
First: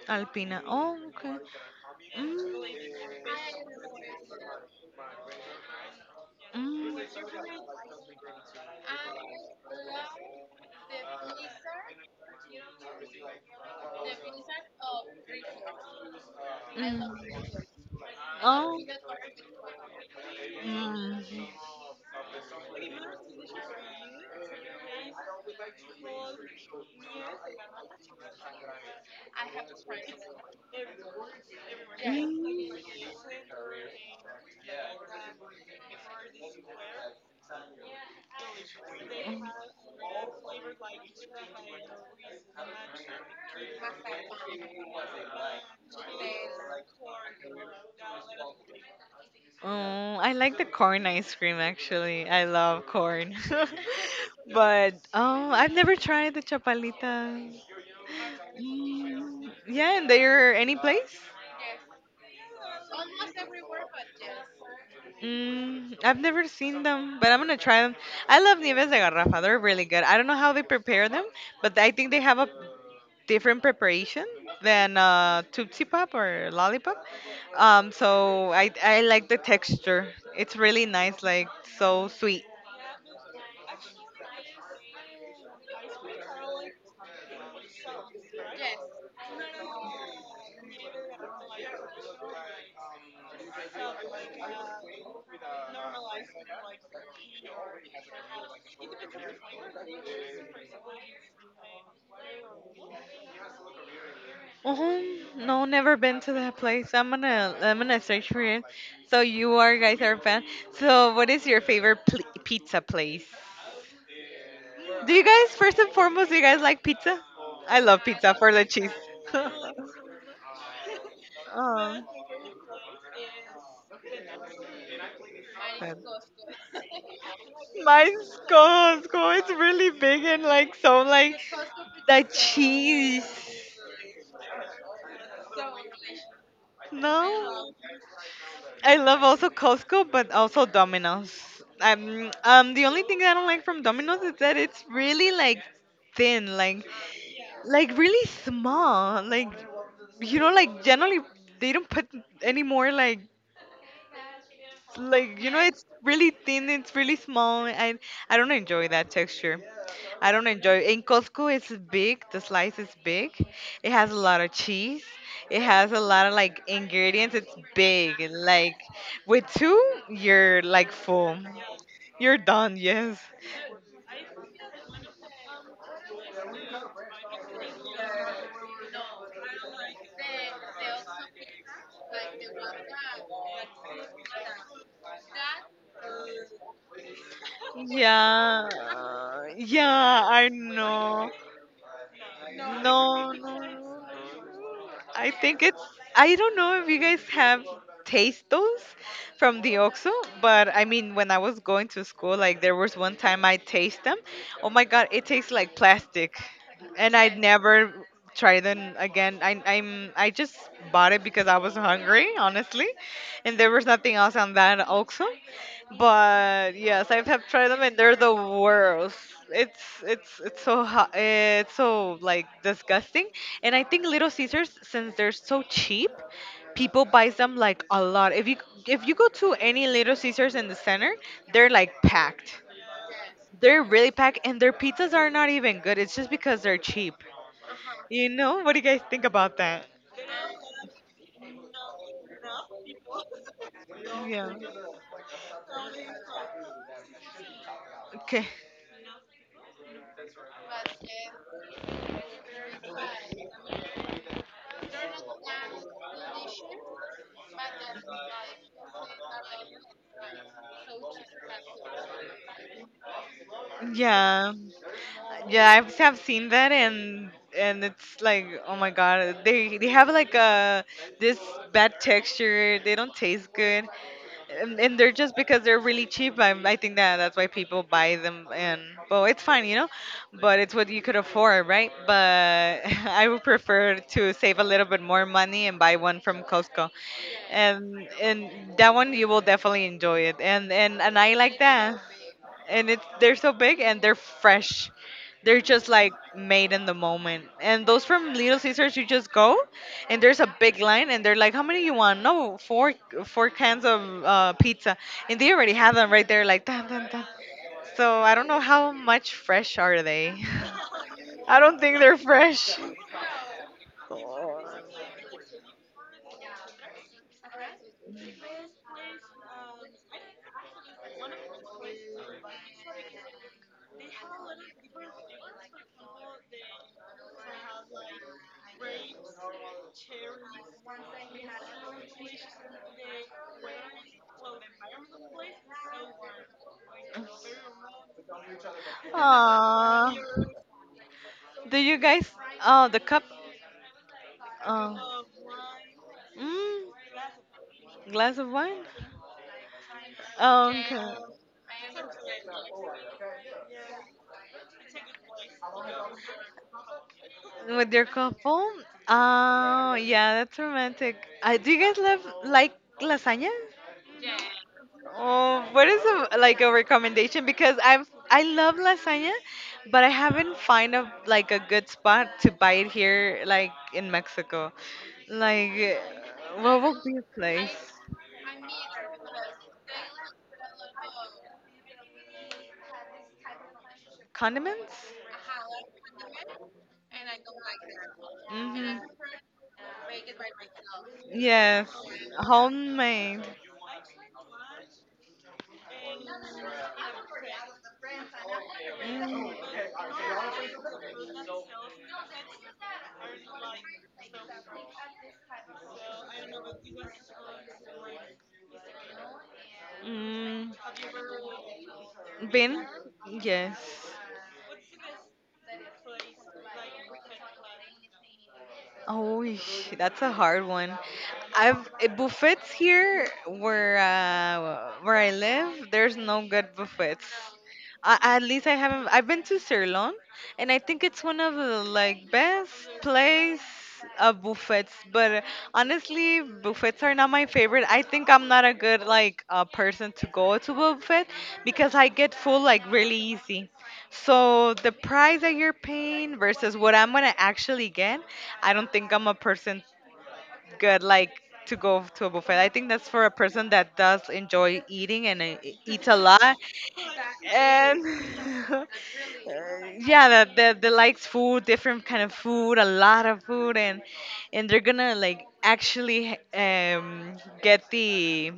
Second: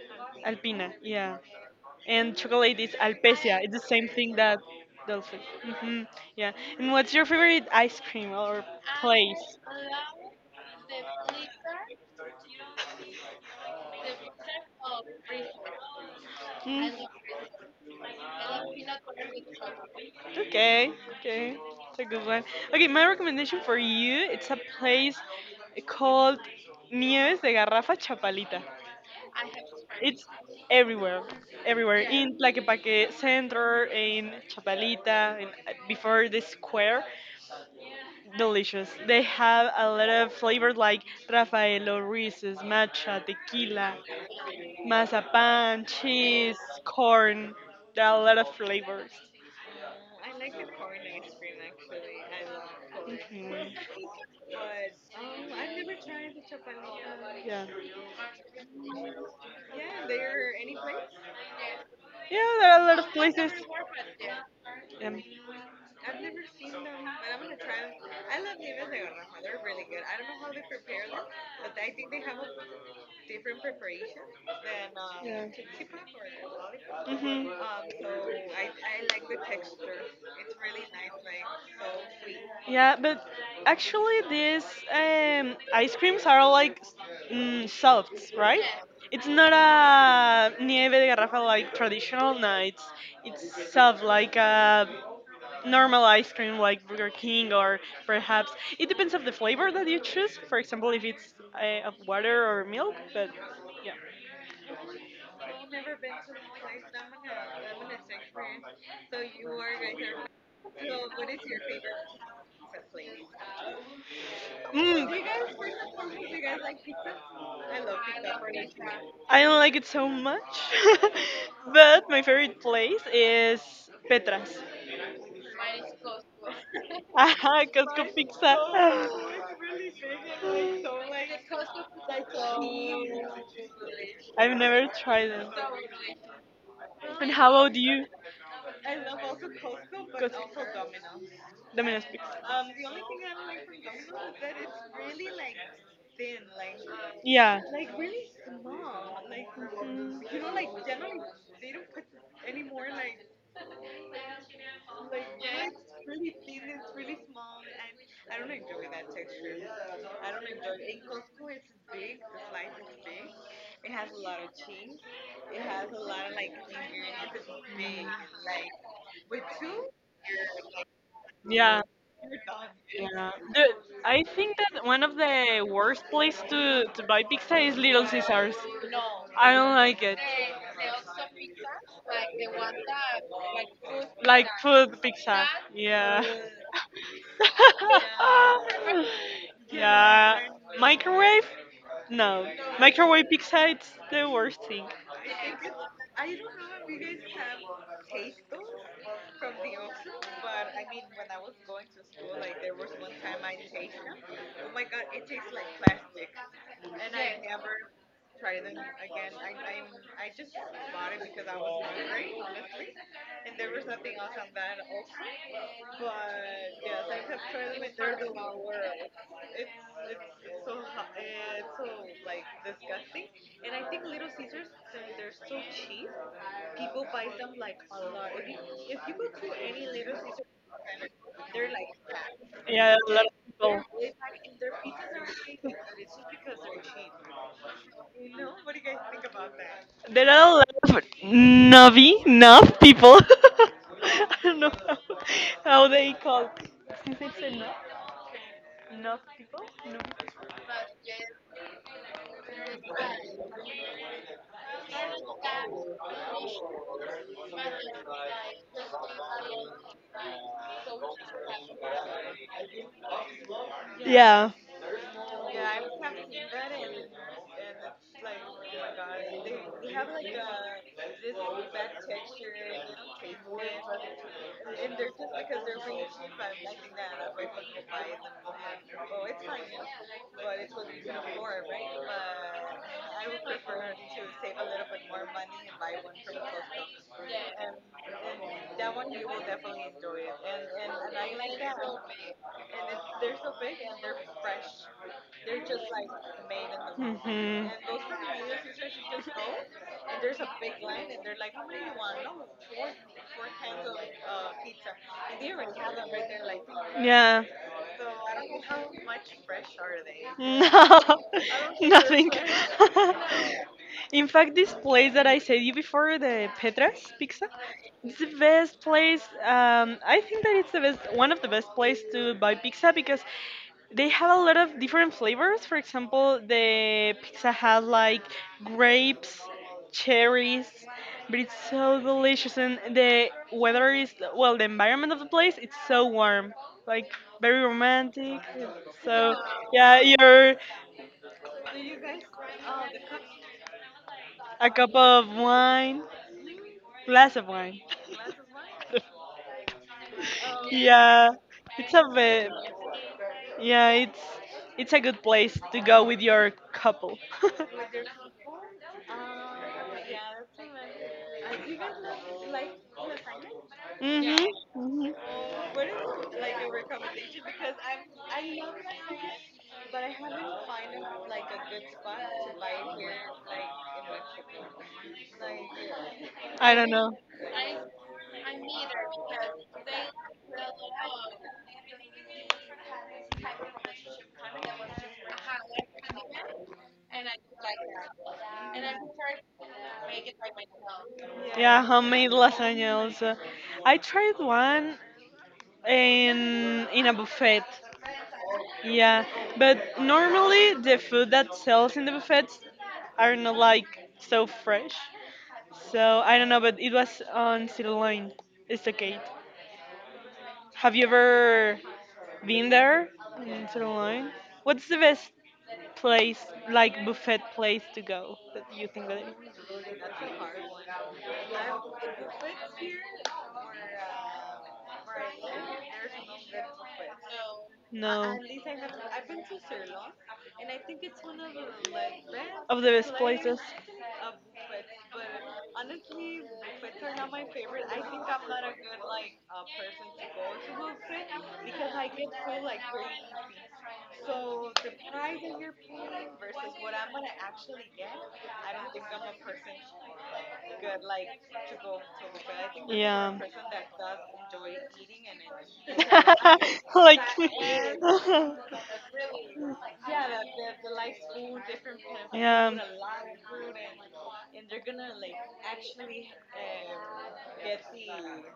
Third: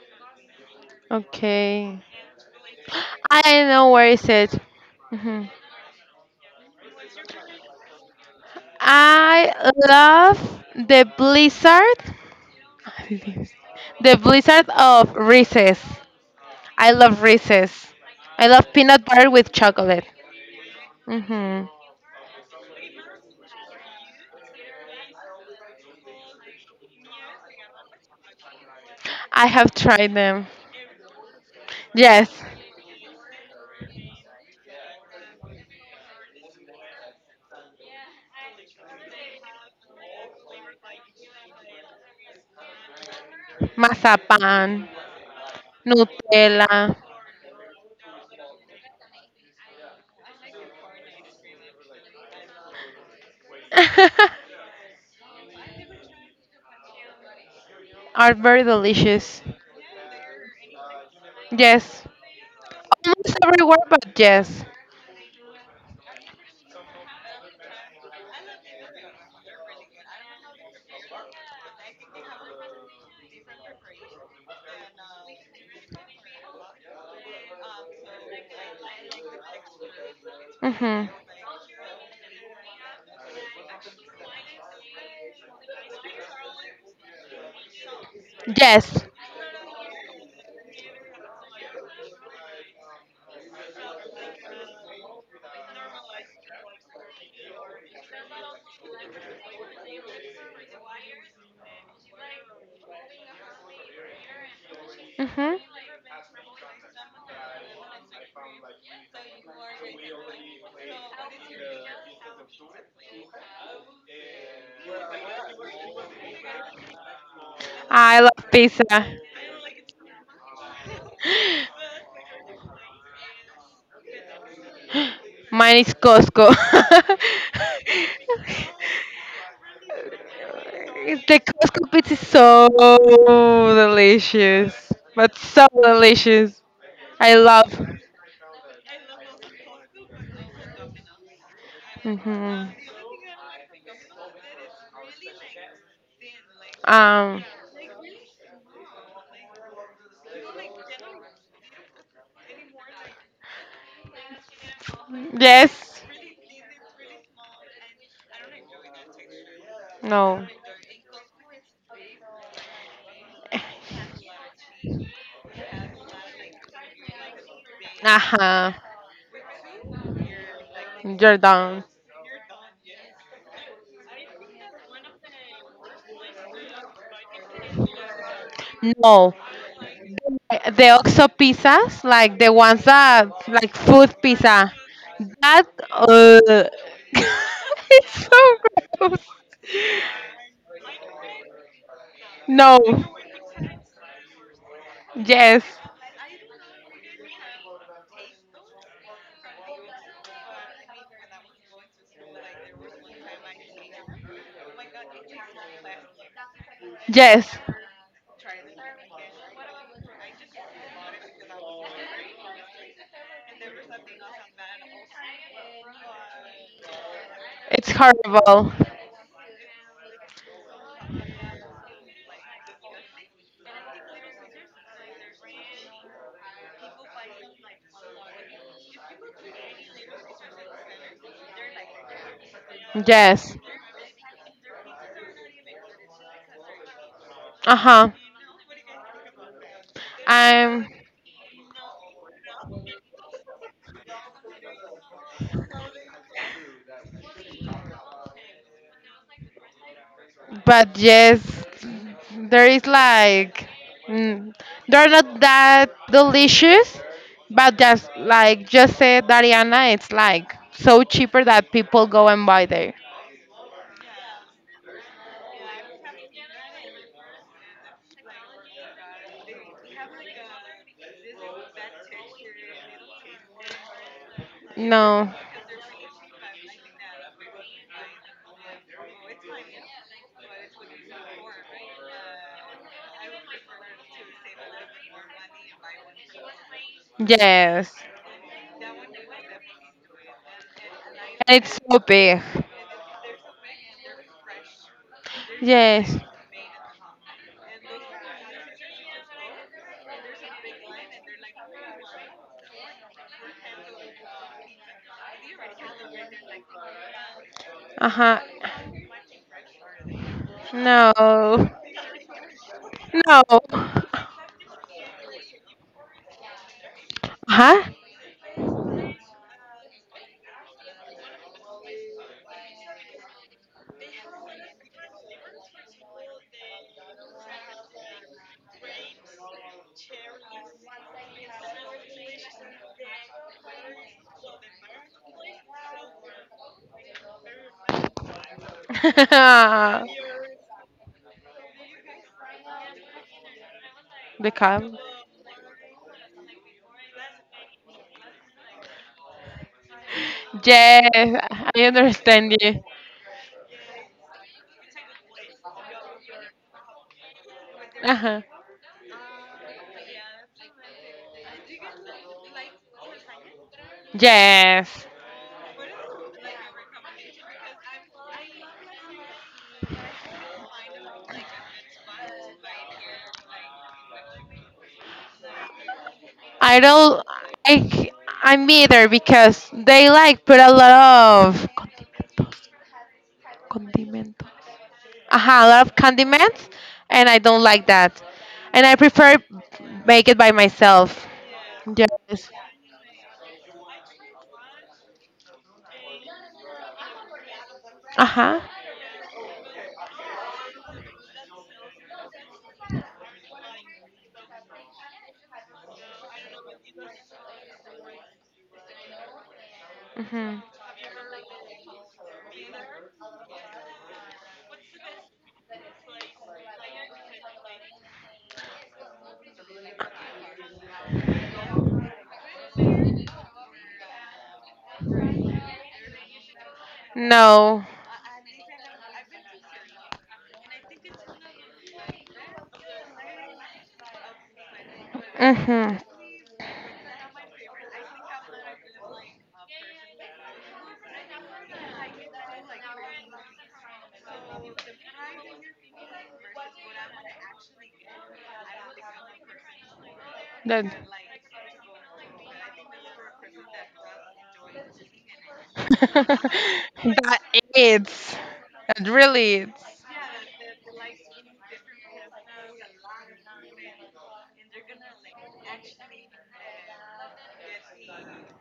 Alpina.
Alpina,
Oh,
<laughs>
okay.
yeah.
okay.
And
Mm.
chocolate is Alpecia.
I
It's the
know
same
where is
thing
it.
that Dulce.
Mhm.
Hmm. Yeah. And
Mm,
what's your favorite ice cream or
I
place?
love the blizzard. <laughs> The blizzard of recess. I
Mm,
love
mm,
Reese's. I love
oh,
peanut butter with chocolate.
mm,
okay,
mm,
okay.
Hmm.
mm.
It's a good one. Okay, my recommendation for you, it's a place called Nieves de Garrafa Chapalita.
I have tried
It's
them.
everywhere, everywhere.
Yes,
In Tlaquepaque Center, in Chapalita, before the square. Delicious. They have a lot of flavors like Rafaelo Reese's, matcha, tequila,
mazapan,
mazapan, cheese,
Nutella.
corn. There are a lot of flavors.
Oh, I like the corn ice cream actually. I love corn. <laughs>
Mhm.
<laughs>
But oh, I've never tried the chapalitas.
Yeah.
are very delicious.
Mm, yeah, and they're any place?
Yes,
Yeah, there are a lot of
almost
places.
everywhere, but yes.
Um,
Mm, I've never seen them, but I'm gonna try them. I love nieves de garrafa. They're really good. I don't know how they prepare them, but I think they have a different preparation than
Yeah.
Tootsie Pop or Lollipop.
Mhm.
So I like the texture. It's really
Hmm.
nice, like so sweet.
Yeah, but actually these ice creams are like softs, right?
Yes.
It's not a nieve de garrafa like traditional. No, it's soft like a normal ice cream like Burger King or perhaps it depends of the flavor that you choose. For example, if it's of water or milk, but yeah.
Oh
Hmm.
no, never been to that place. I'm gonna search for it. So you are guys are a fan. So what is your favorite pizza place?
Mm,
Do you guys, first and foremost, do you guys like pizza? I love
I
pizza
love
for the
pizza.
cheese.
<laughs>
<laughs>
I don't
Oh.
like it so much, <laughs> but my favorite place is Petra's.
Mine is Costco.
<laughs> Aha, Costco
Mine's
pizza.
<laughs>
Costco. It's really big and like so
<sighs>
It's
like
the Costco pizza
the
is so
cheese.
I've never
delicious,
tried
but
it.
so delicious.
And
I
how
love.
No,
about you?
I love also Costco, but also Domino's.
Domino's Pizza.
Hmm.
The only thing I don't like from Domino's is that it's really like thin, like,
Um.
Yeah,
really small. Like generally they don't put any more like it's
Yes.
really thin, it's really small, and I don't enjoy that texture. I
No.
don't enjoy in Costco it's big, the slice is big, it has a lot of cheese, it has a lot of like ingredients, it's big,
Uh huh.
like with two you're like full.
You're
yeah,
done.
You're done, yes.
yeah. I think that one of the worst places to buy pizza is Little Caesars.
No.
I don't like it.
The OXO pizzas, like the ones that like food
Like
pizza,
food pizza.
that
Yeah.
uh, <laughs>
<laughs>
it's
Yeah,
so gross.
<laughs>
yeah,
Yeah,
I know.
microwave? No,
No.
No,
microwave
no, no.
pizza it's the worst thing.
I think
Yes.
it's. I don't know if you guys have taste those from the OXXO, but I mean, when I was going to school, like there was one time I taste them. Oh my God, it tastes like plastic, and I
Yes.
never tried them again. I, I'm. I just bought it because I was hungry, honestly, and there was nothing else on that OXXO. But yes, I have tried them
It's
and they're the
horrible.
worst. It's it's so hot. It's so like disgusting. And I think Little Caesars, since they're so cheap, people buys them like a lot. If you go to any Little Caesars in the center, they're like packed.
Yeah, a lot of
Yes.
They're
people.
really packed, and their pizzas are not even good. It's just because they're cheap.
Uh-huh.
You know, what do you guys think about that?
There are a
Um,
lot of nubby, nub people. <laughs> I
Yeah.
don't know how they call. Since it's a nub,
Okay.
nub people. Nub.
but yes, there is like mm, they're not that delicious, but just like just said Dariana, it's like so cheaper that people go and buy there.
Yeah.
Yeah.
Yeah, I've, have seen that, and it's like oh my god, they have like a this bad texture. They don't taste good, and they're
No.
just because they're really cheap. I think that that's why people buy them. And well, it's fine, but it's what you could afford, right? But <laughs> I would prefer to save a little bit more money and buy one from Costco
Yes.
and that one you will definitely enjoy it, and I
And
like
it's
that,
so big.
and it's they're so big and they're fresh. They're just like
Yes.
made in the moment.
Hmm.
And those from Little Caesars, you just go, and there's a big line, and they're like, "How many you want?" No, four cans of pizza, and they already have them right there, like dun dun dun.
Yeah.
So I
Uh-huh.
don't know how much fresh are they.
No,
<laughs> I
No.
don't
<laughs>
think they're
nothing.
fresh.
No.
<laughs> In fact, this place that I said you before, the Petras Pizza,
Huh?
it's the best place. I think that it's the best, one of the best place to buy pizza because they have a lot of different flavors. For example, the pizza had like grapes, cherries, but it's so delicious and the weather is, well, the environment of the place it's so warm, like very romantic. So yeah,
<laughs>
Aww.
you're
Do you guys? Oh, the cup.
the
a
cow.
cup
Oh.
of wine,
Mm,
glass of wine.
glass of wine.
<laughs>
Oh, okay.
Yeah,
Yes, I
it's a bit.
understand you.
Yeah, it's a good place to go with your couple. <laughs>
With your
Uh-huh.
couple? Oh, yeah, that's romantic. Do you guys love like lasagna?
Mhm.
Yes,
Mhm.
Oh, what is a, like a recommendation? Because I love lasagna, but I haven't find a like a good spot to buy it here, like in Mexico. Like,
I
I
what
don't
would
know.
be
don't.
a place?
I I'm either because they like put a lot of condimento.
Condiments?
Aha, a lot of condiments, and I don't like that. And I
Mm-hmm.
prefer make it by myself.
Yeah,
Yes,
Yeah.
homemade lasagna also.
homemade.
I tried one in a buffet.
Aha.
Yeah,
Mm.
but normally the food that sells in the buffets are not like so fresh. So I don't know, but it was on sirloin. It's okay.
Mhm.
Mm,
Have you ever been
been?
there in
Yes.
Sirloin? What's the best place, like buffet place to go that you think that
Oh, eesh, that's a hard one. I've buffets here where I live. There's no good buffets.
No.
I,
No.
at least I haven't. I've been to Ceylon, and I think it's one of the like
Of
best
the best places?
place buffets. But
Mhm.
honestly, buffets are not my favorite. I think I'm not a good like person to go to a buffet because I get full like really easy. So the price that you're paying versus what I'm gonna actually get, I don't think I'm a person
Then.
good like to go to a buffet. I think that's for a
Yeah.
person that does enjoy eating and
<laughs>
eats a lot
<laughs> Like
that
and
<laughs>
it's
<laughs>
that really it's
yeah that likes food, different kind of
yeah.
food, a lot of food, and they're gonna like actually get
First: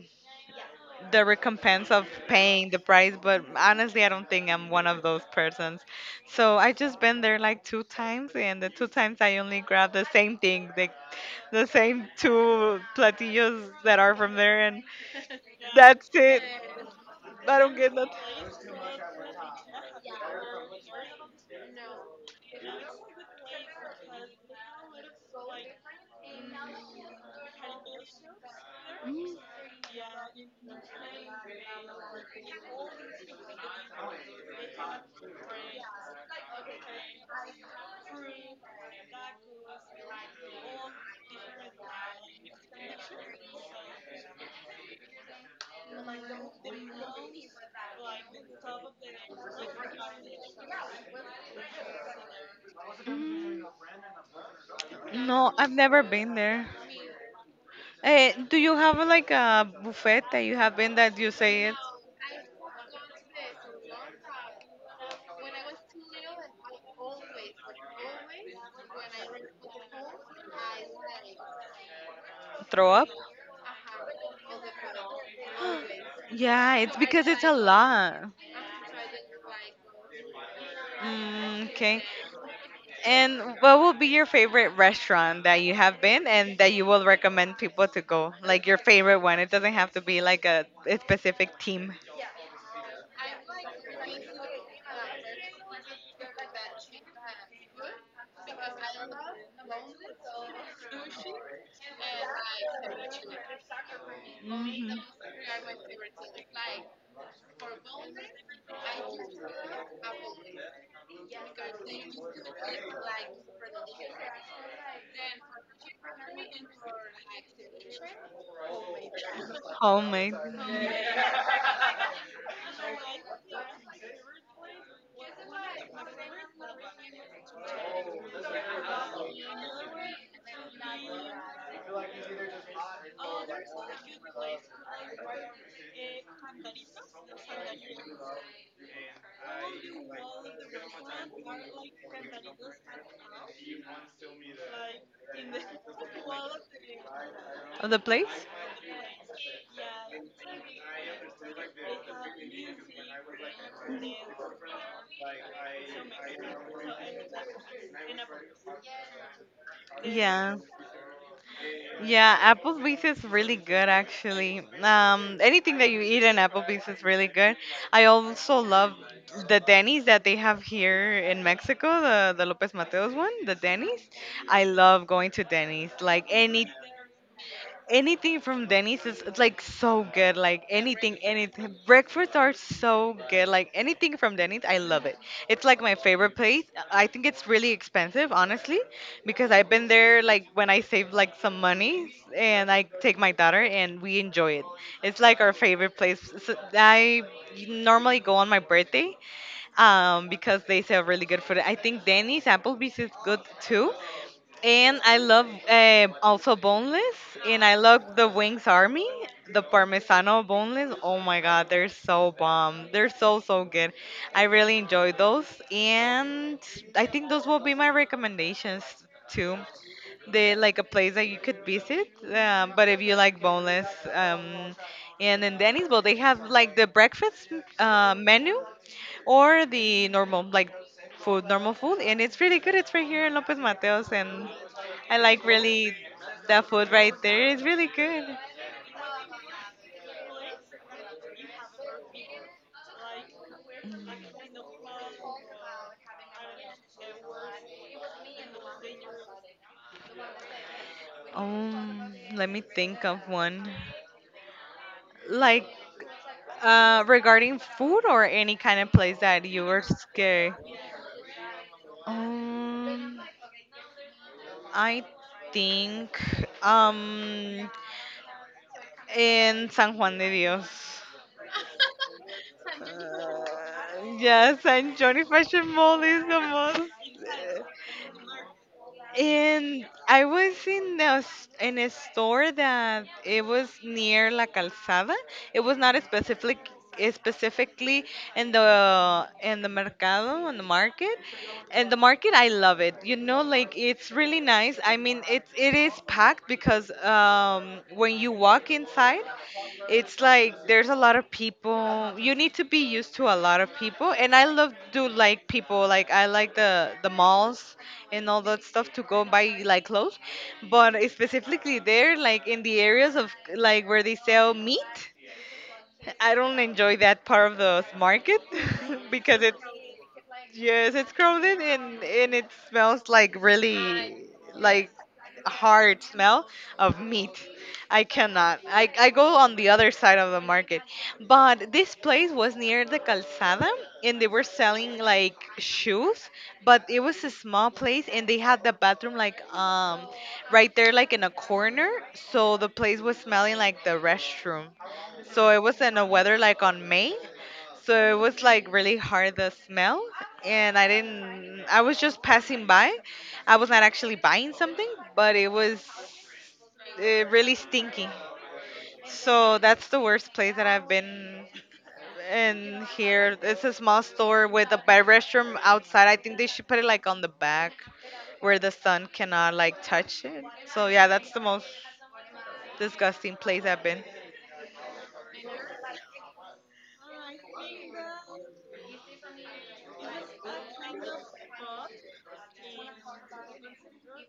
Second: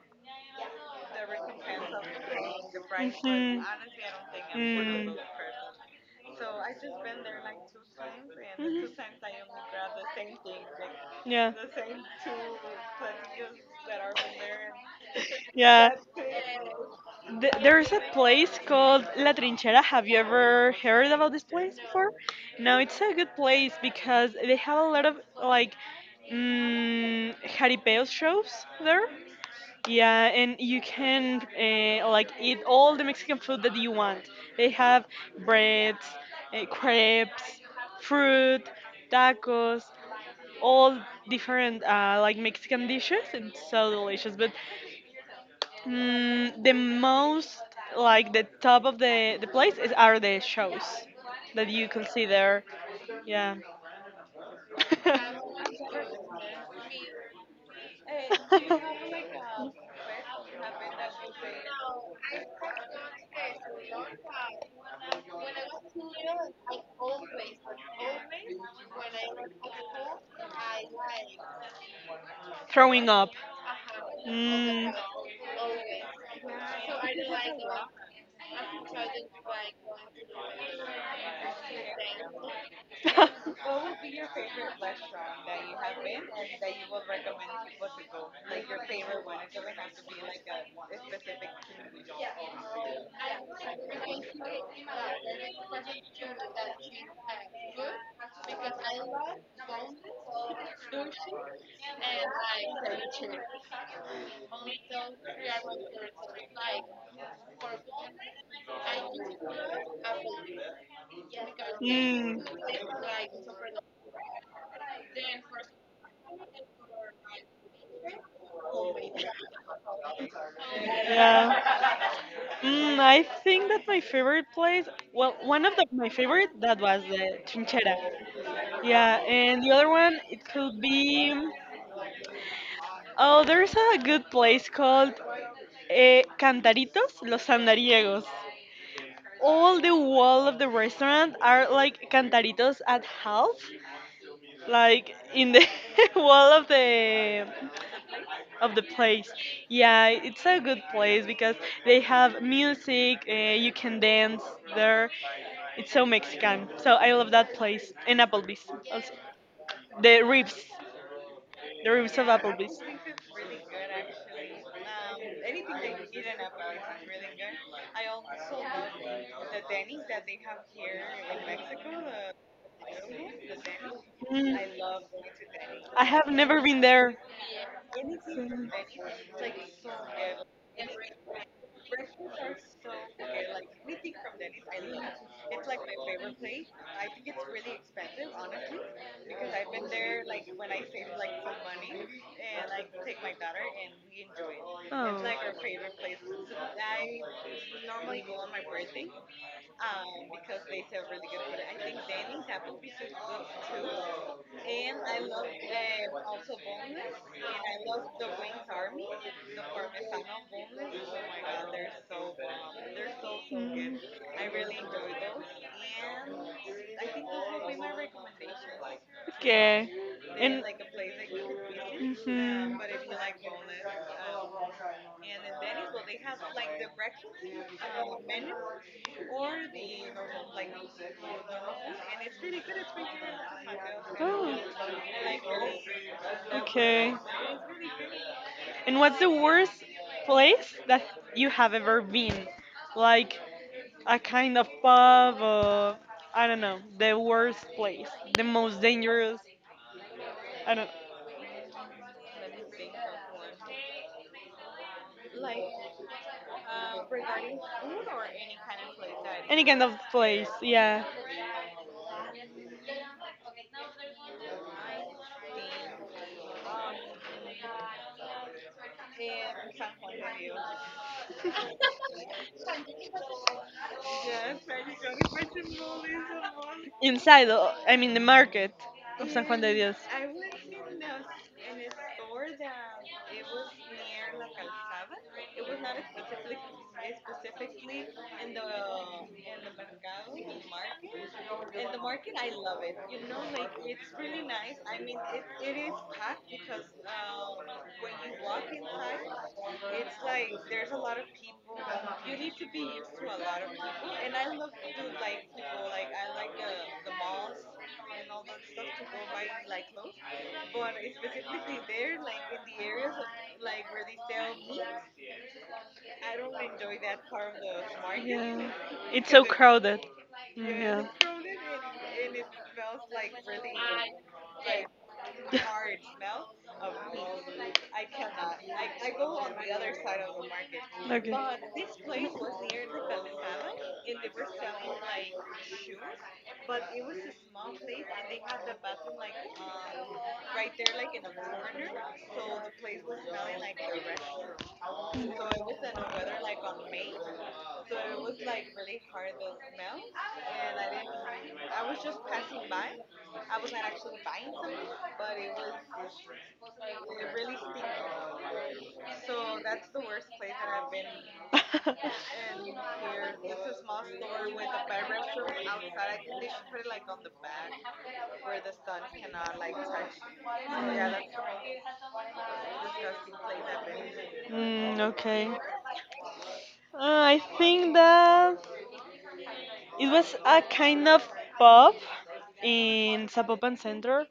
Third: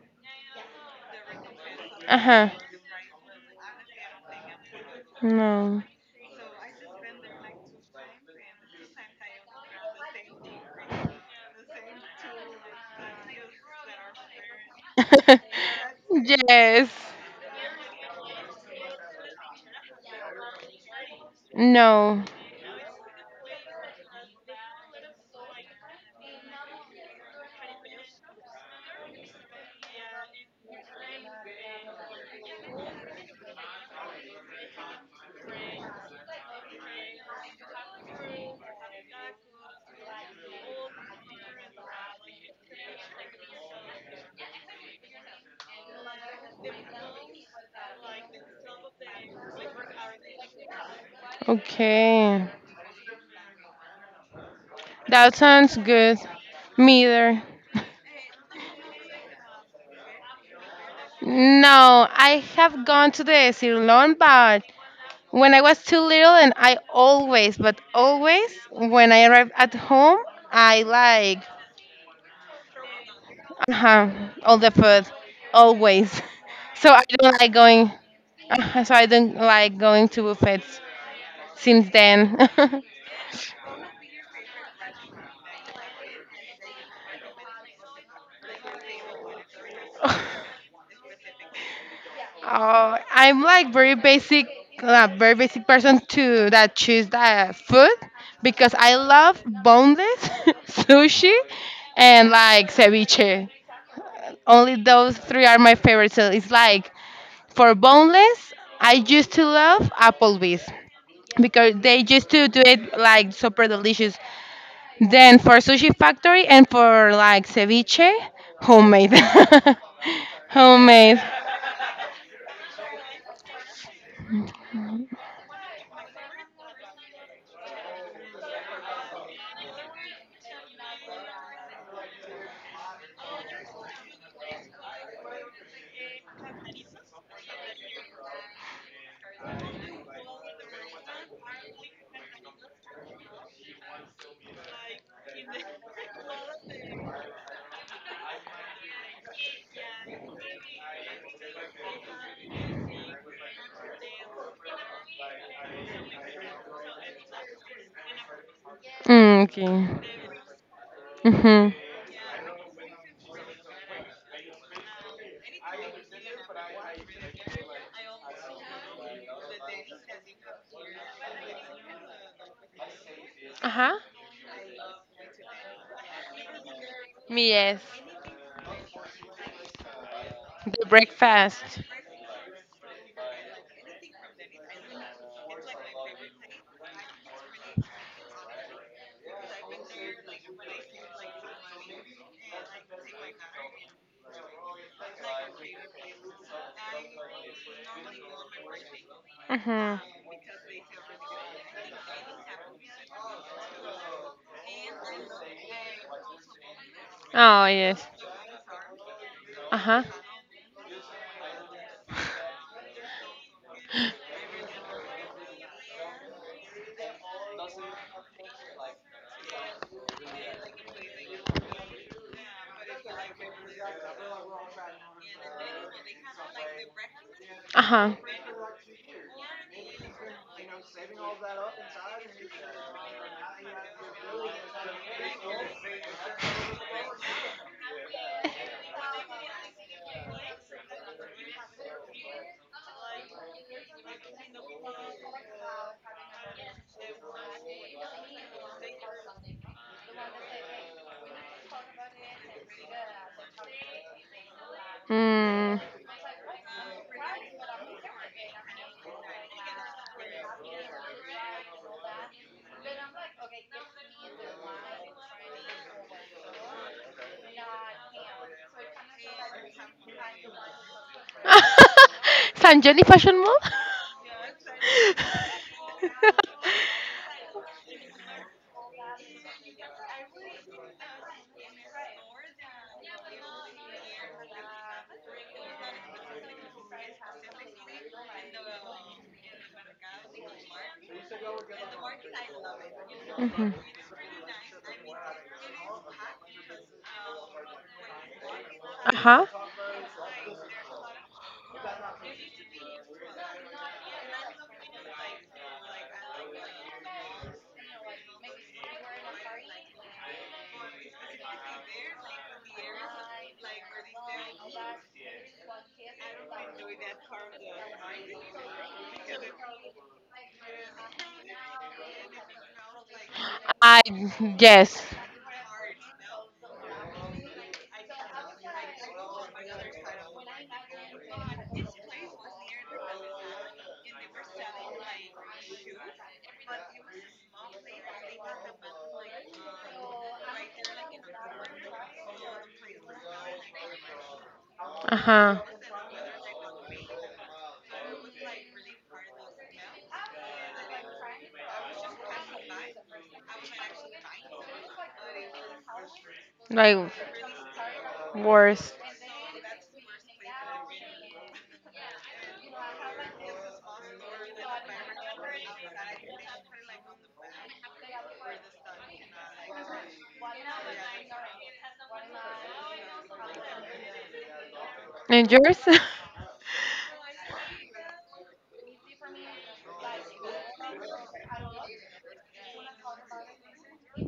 the recompense of
uh-huh
paying the price, but
Mhm.
honestly I don't think I'm one of
Mm.
those persons.
no
So I just been there like two times, and the two times I only grabbed the same thing,
Yeah,
the same two platillos that are from there, and
<laughs>
yeah.
that's it.
yes
Th-
I don't
there is
get
a
that.
place called La Trinchera. Have you ever heard about this place before?
no
No, it's a good place because they have a lot of like jaripeos shows there. Yeah, and you can like eat all the Mexican food that you want. They have breads, crepes, fruit, tacos, all different like Mexican dishes. It's so delicious. But the most like the top of the place is are the shows that you can see
okay
there. Yeah,
Mm.
that
No, I've
sounds
never
good
been there.
me either
Eh, do you have like a
<laughs>
buffet that you have been that you say it
no I have gone to the Cirlon but when I was too little and I always but always when I arrived at home I like
throw up?
throwing up.
Uh-huh. All the
Mm.
food, always. <laughs>
Yeah,
So
it's
I
because
don't
it's
like
a
going.
lot.
So I don't like going to buffets
Mm,
since
okay.
then. <laughs> oh,
And what would be your favorite restaurant that you have been and that you will recommend people to go? Like your favorite one. It doesn't have to be like a specific team.
I'm like very basic person to that choose the food because I love boneless <laughs> sushi and like ceviche. Only
Hmm.
those three are my favorites. So it's like for boneless, I used to love Applebee's because they used
Mm.
to do it like super delicious. Then for sushi factory and for like ceviche, homemade. <laughs>
Homemade.
homemade.
Yeah. I think that my favorite place, well, one of the, my favorite, that was the Chinchera. Yeah, and the other one, it could be, oh, there's a good place called Cantaritos Los Andariegos. All the wall of the restaurant are like cantaritos at half, like in the <laughs> wall of the
Of the place?
of the place. Yeah, it's a good place because they have music. You can dance there. It's so Mexican. So I love that place and Applebee's also.
Mm, okay.
The
Yeah.
ribs,
Mhm.
the ribs of
Yeah,
Applebee's.
Applebee's is really good actually. Anything that you eat in Applebee's is really good. I also love the Denny's that they have here in Mexico, the Lopez Mateos one, the
Uh huh.
Denny's. I
Mm.
love going to Denny's.
I have never been there.
Yes.
Anything from Denny's is it's like so good. Like
The
anything, anything.
breakfast.
Breakfasts are so good. Like anything from Denny's, I love it. It's like my favorite place. I think it's really expensive, honestly, because I've been there like when I save like some money and I take my daughter and we enjoy it. It's like
Oh.
our favorite place. So I normally go on my birthday
Mhm.
because they sell really good food. I think Denny's, Applebee's is good too. And I love also boneless, and
Oh
I
yes.
love the Wings Army, the
Uh huh.
Parmesano boneless. Oh my God, they're so bomb. They're so so good. I really enjoy those, and I think those will be my recommendations
Mm.
too.
Okay.
They
And
like a place that you could visit,
mhm.
but if you like boneless, um, and in Denny's, well, they have like the breakfast
Uh huh.
menu or the normal like food, normal food, and it's really good. It's right here in Lopez Mateos, and
Oh.
I like really that food right
Okay.
there. It's really good.
And what's the worst place that you have ever been? Like a kind of pub or I don't know, the worst place, the most dangerous, I don't
Let me think of one like
Mm.
know.
regarding food or any kind of place that
Any
you were
kind of place,
scared.
yeah.
Um I think um in San Juan de Dios. <laughs>
<laughs> San Jose Fashion Mall. <laughs>
Yeah, San Johnny Fashion Mall is the most.
Inside, I mean the market of San Juan de
And
Dios.
I was in in a store that it was near La Calzada. It was not specifically in the mercado, in the market. And the market I love it, you know, like
Mhm.
it's really nice. I mean it is packed because when you walk inside,
Uh-huh.
it's like there's a lot of people. You need to be used to a lot of people, and I love do like people. Like I like the malls and all that stuff to go buy like clothes, but specifically there, like in the areas of like where they sell meat, I don't enjoy that part of the market
Yeah.
<laughs>
It's
because
so
it's
crowded.
Yes,
Yeah.
it's crowded and it smells like
I
really like
yes.
a hard smell of meat. I cannot. I go on the other side of the market.
Okay. <laughs>
But this place was near the calzada, and they were selling like shoes, but it was a small place and they had the bathroom like right there like in a corner, so the place was smelling like the restroom. So
Uh-huh.
it was in a weather like on May, so it was like really hard the smell, and I didn't I was just passing by. I was not actually buying something, but it was
Like
really stinky.
worse.
So that's the worst place that I've been in
<laughs>
here. It's a small store with a bed restroom outside. I think they should put it like on the back where the sun cannot like touch it. So yeah, that's the most disgusting place I've been.
I Mm, okay.
And yours? <laughs>
I think that it was a kind of pub in Zapopan Center,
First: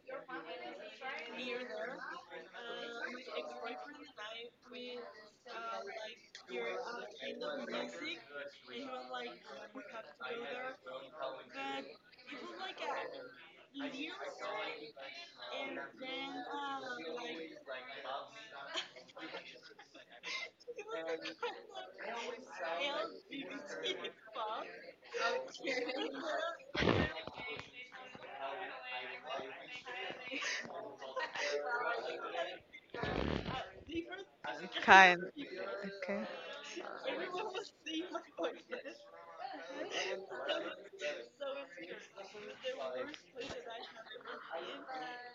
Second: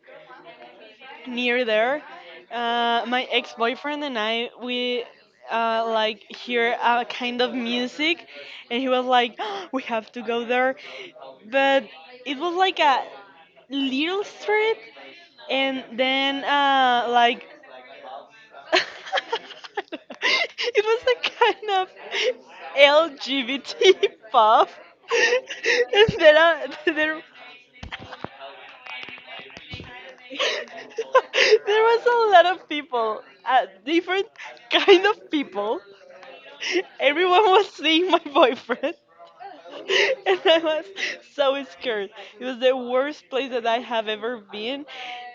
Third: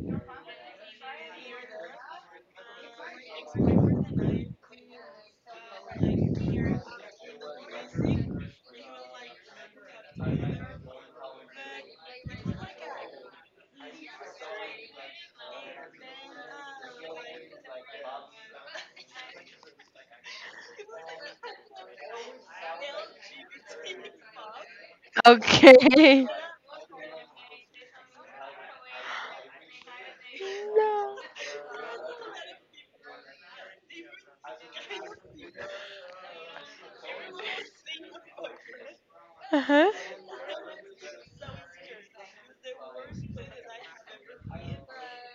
near there. My ex-boyfriend and I, we like hear a kind of music, and he was like, <gasps> "We have to go there," but it was like a little street, and then like <laughs> it was a kind of LGBT pub. <laughs> And
okay.
<laughs> there was a lot of people, different kind
Kind.
of people.
Okay.
Everyone was seeing my boyfriend. <laughs>
Uh-huh.
And I was so scared. It was the worst place that I have ever been.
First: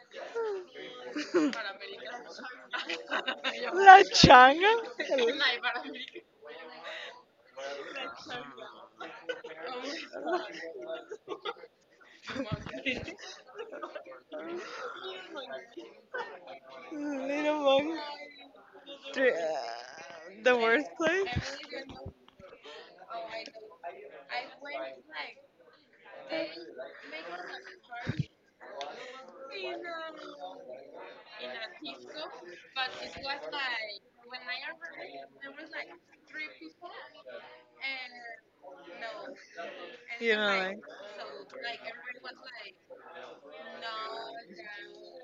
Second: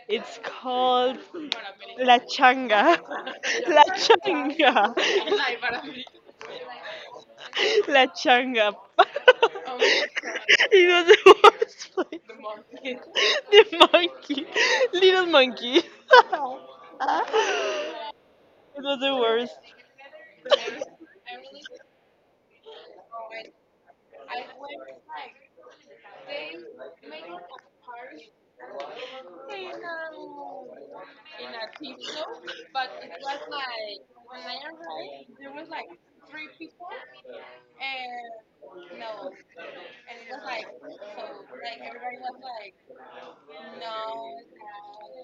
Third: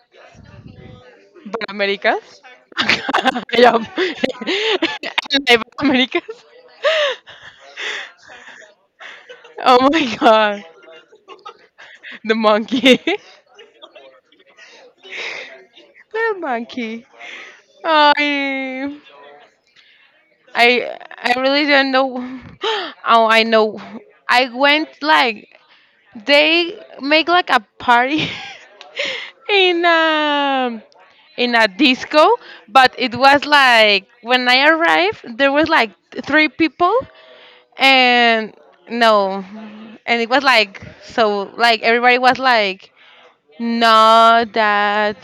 It's called
But
<laughs>
La
Americas?
Changa.
<laughs>
<laughs>
yeah.
La
La
<laughs>
changa?
Changa.
Like,
<laughs>
but Americas?
<laughs> La
<laughs>
Changap. Oh
oh
my.
my
<laughs>
god.
It was the worst place.
The monkey, <laughs>
The monkey. Little monkey.
little
<laughs>
monkey.
Little bug.
Oh,
It
I,
was the
Three,
worst.
the
I
workplace?
really don't know. <gasps> Oh, I know. I went like they make like a party <laughs> in um in a disco, but it was like when I arrived, there was like three people, and no, and it
You know,
was
like,
like so like everybody was like not that.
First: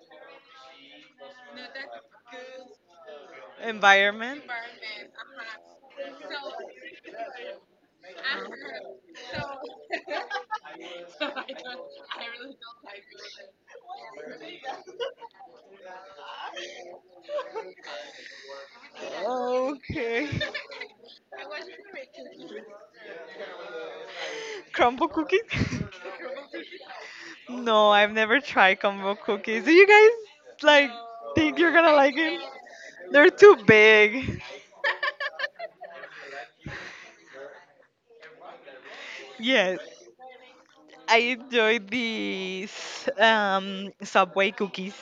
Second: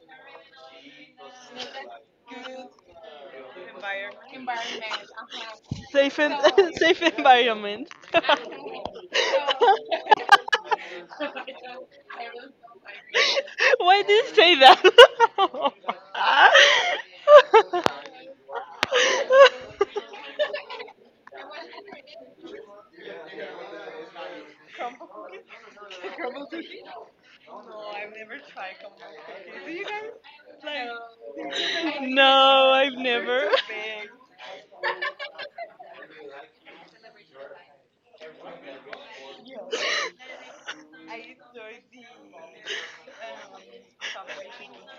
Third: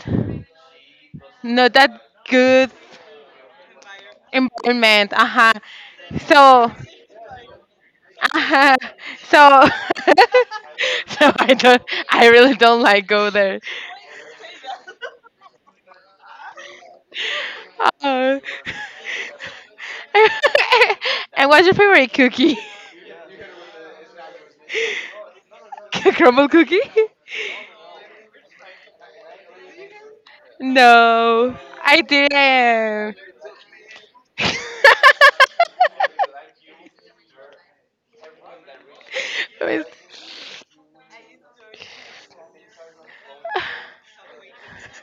not that good
environment?
environment. Uh-huh.
<laughs> Safe and
So,
<laughs> safe environment.
uh-huh. so, <laughs> so I don't, I really don't
<laughs>
like go there.
Why did you say that?
Uh,
Okay.
<laughs> and what's your favorite cookie?
<laughs> Crumble cookies? <laughs>
<laughs> Crumble cookie?
No, I've never tried crumble cookies. Do you guys, like,
No,
think you're gonna
I
<laughs>
like it?
No, I've
They're
never.
too
<laughs>
big.
didn't. <laughs>
Yes.
<laughs>
I enjoy these Subway cookies.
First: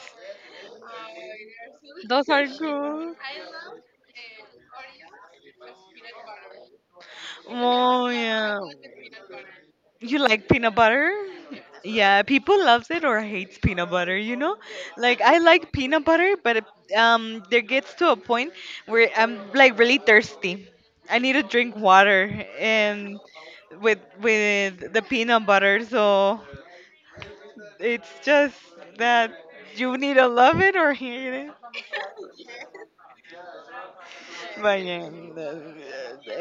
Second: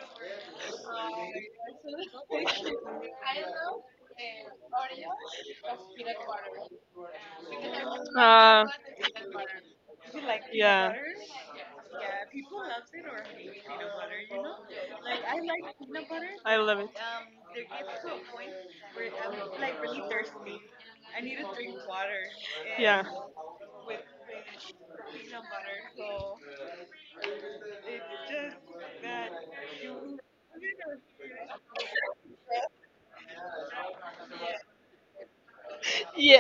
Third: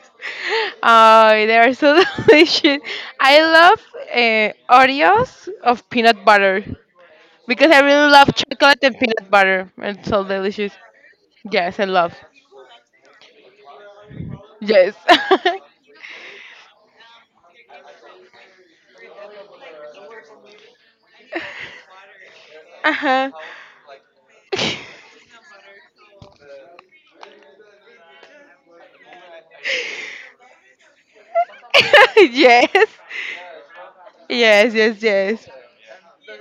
Oh, they are so <laughs>
Those are
delicious.
good.
I love Oreos of peanut butter because I
Oh
really love
yeah.
Uh,
chocolate and peanut butter. It's
You
so
like
delicious.
peanut
yeah,
butter?
Yes, I love.
Yeah, people loves it or hates peanut butter, you know?
Yes.
Like I like peanut butter,
I
but it,
love it.
um there gets to a point where I'm like really thirsty. I need to drink water
<laughs>
Yeah.
and
uh-huh.
with the
<laughs>
peanut butter, so it's just that you need to love it or hate it.
yes. Yes,
But
yes,
yeah,
yes.